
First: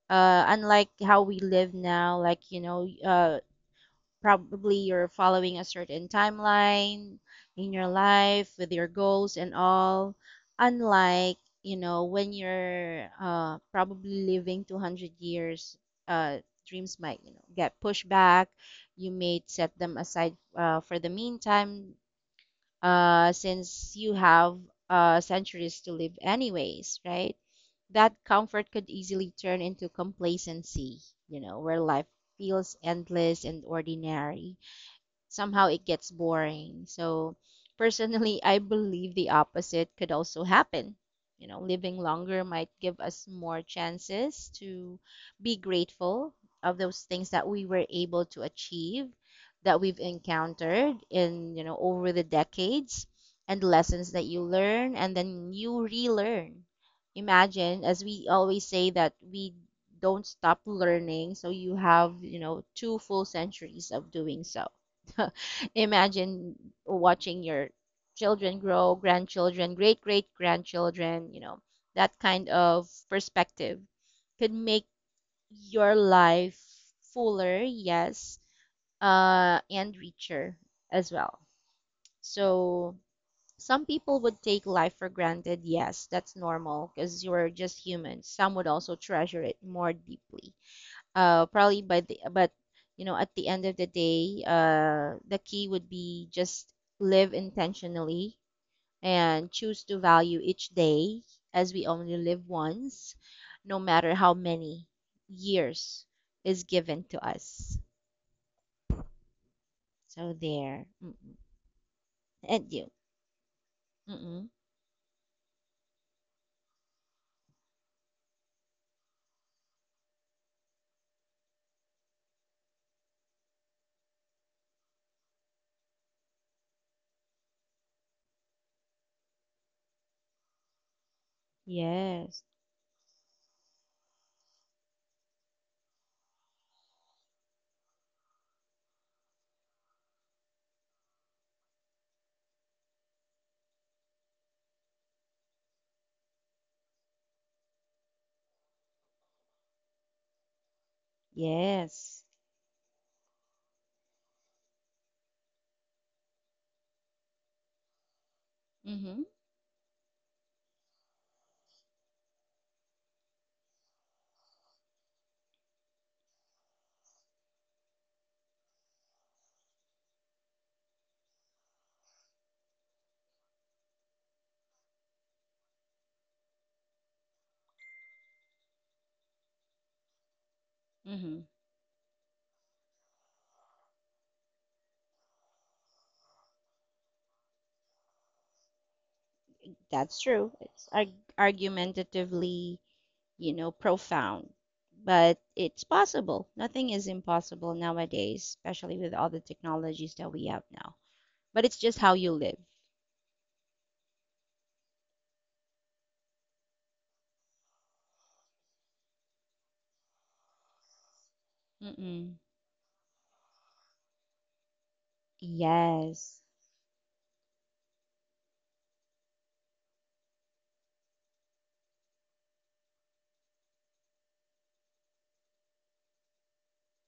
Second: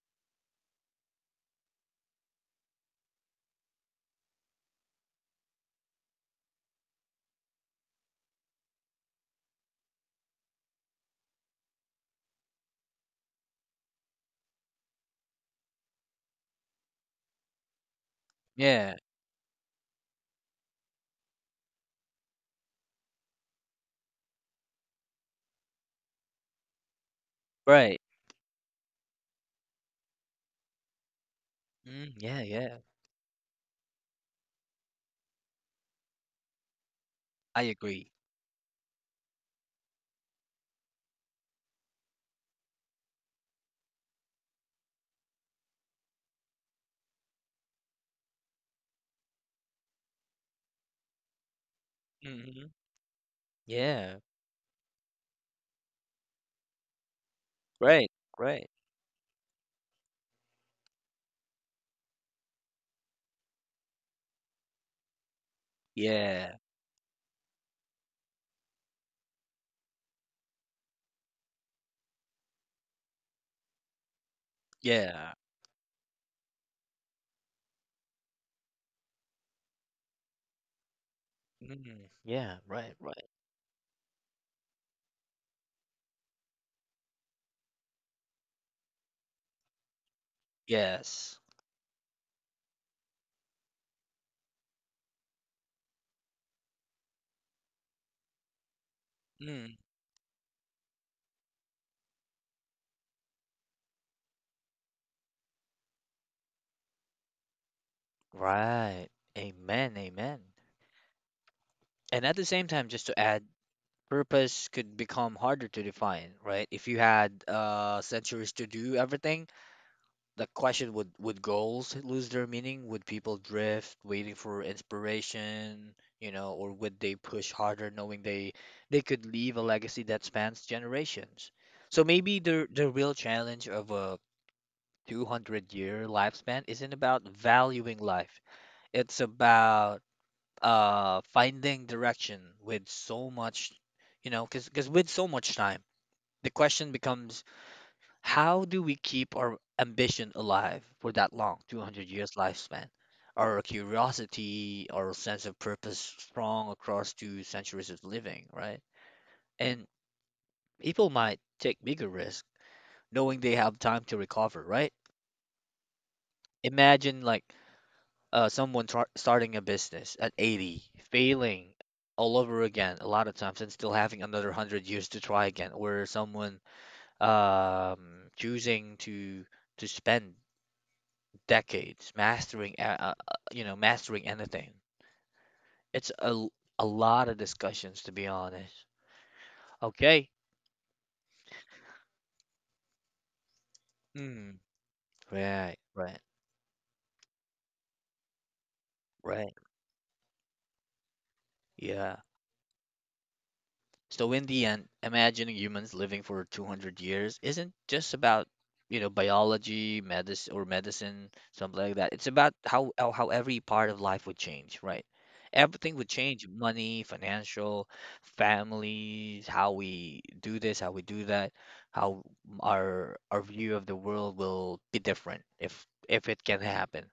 Uh, unlike how we live now, like, you know, uh, probably you're following a certain timeline in your life with your goals and all. Unlike, you know, when you're uh, probably living two hundred years, uh, dreams might, you know, get pushed back. yeah, You may set them aside uh, for the meantime, uh, since you have uh, centuries to live anyways, right? right. That comfort could easily turn into complacency, you know, where life Mm, yeah, feels yeah. endless and ordinary, somehow it gets boring. So I agree. personally, [LAUGHS] I believe the opposite could also happen. You know, living longer might give us more chances to be grateful of those things that we were able to achieve, that we've encountered in, you know, over the Hmm. decades, and lessons Yeah, that you learn and then you relearn. Imagine, as right, we right. always say, that we don't stop learning, so you have, you know, two full centuries of doing so. [LAUGHS] Yeah, Imagine watching your children grow, grandchildren, great great grandchildren, you know, that kind of perspective could make yeah. your life fuller, yes, uh, and richer as well. Mm, yeah, right, So right. some people would take life for granted, yes, that's normal because you're just human. Some would also treasure it more deeply, Yes. uh, probably by the but you know, at the end of the day, uh, the key would be just live intentionally and Mm, choose to value each day, as we only live once, no matter how many years is given to us. right. Amen, So amen. there. Mm-mm. And at the same And time, you. just to add, Mm-mm. purpose could become harder to define, right? If you had uh centuries to do everything, the question would would goals lose their meaning? Would people drift waiting for inspiration, you know, or would they push harder knowing they they could leave a legacy that spans generations? So maybe Yes, the the real challenge of a two hundred year lifespan isn't about valuing life. It's about uh finding direction with so much, you know because because with so much time the question becomes, how do we keep our ambition alive for that long, two hundred yes. years lifespan? Our curiosity, our sense of purpose strong across two centuries of living, right? Mm-hmm. And people might take bigger risks knowing they have time to recover, right? Imagine, like, uh, someone tar- starting a business at eighty, failing all over again a lot of times and still having another one hundred years to try again, or someone um, choosing to to spend Mm-hmm. decades mastering a- a- a- you know mastering anything. It's a, l- a lot of discussions, to be honest. That's Okay. true. It's arg- argumentatively, you know, profound. Mm, But right, it's right, possible. Nothing is impossible nowadays, especially with all the right. technologies that we have now. But it's just Yeah. how you live. So in the end, imagining humans living for two hundred years isn't just about, you know, biology, medicine or medicine, something like that. It's Mm-mm. about how how how every part of life would change, right? Everything would Yes. change. Money, financial, families, how we do this, how we do that, how our our view of the world will be different if if it can happen.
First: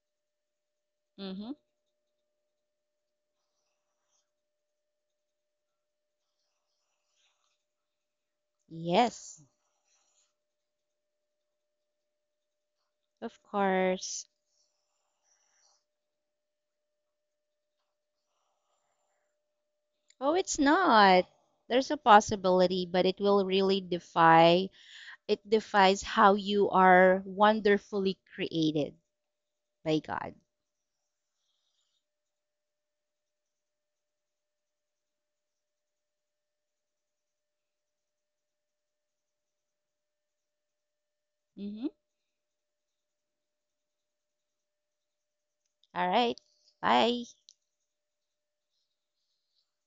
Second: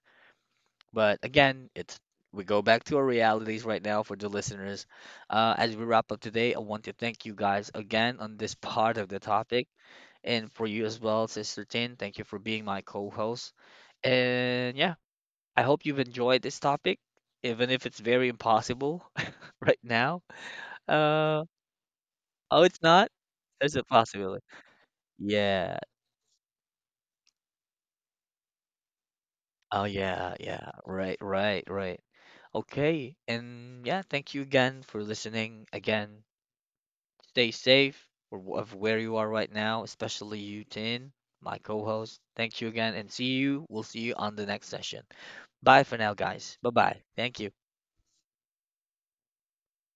But Mm-hmm. again, it's we go back to our realities right now for the listeners. Uh, as we wrap up today, I want to thank you guys again on this part of the Yes. topic, and for you as well, Sister Tin. Thank you for being my Of co-host. course. And yeah, I hope you've enjoyed this topic, even if it's very impossible [LAUGHS] right now. Oh, it's not. Uh, There's a oh, possibility, it's but not. it will really There's a possibility. defy, it Yeah. defies how you are wonderfully created Oh, by God. yeah. Yeah. Right. Right. Right. Okay. And yeah, thank you again for listening again. Stay safe or of where you are right now, especially you, Tin, my co Mm-hmm. host. Thank you again and see you. We'll see you on the next session. Bye for All now, right. guys. Bye bye. Bye. Thank you.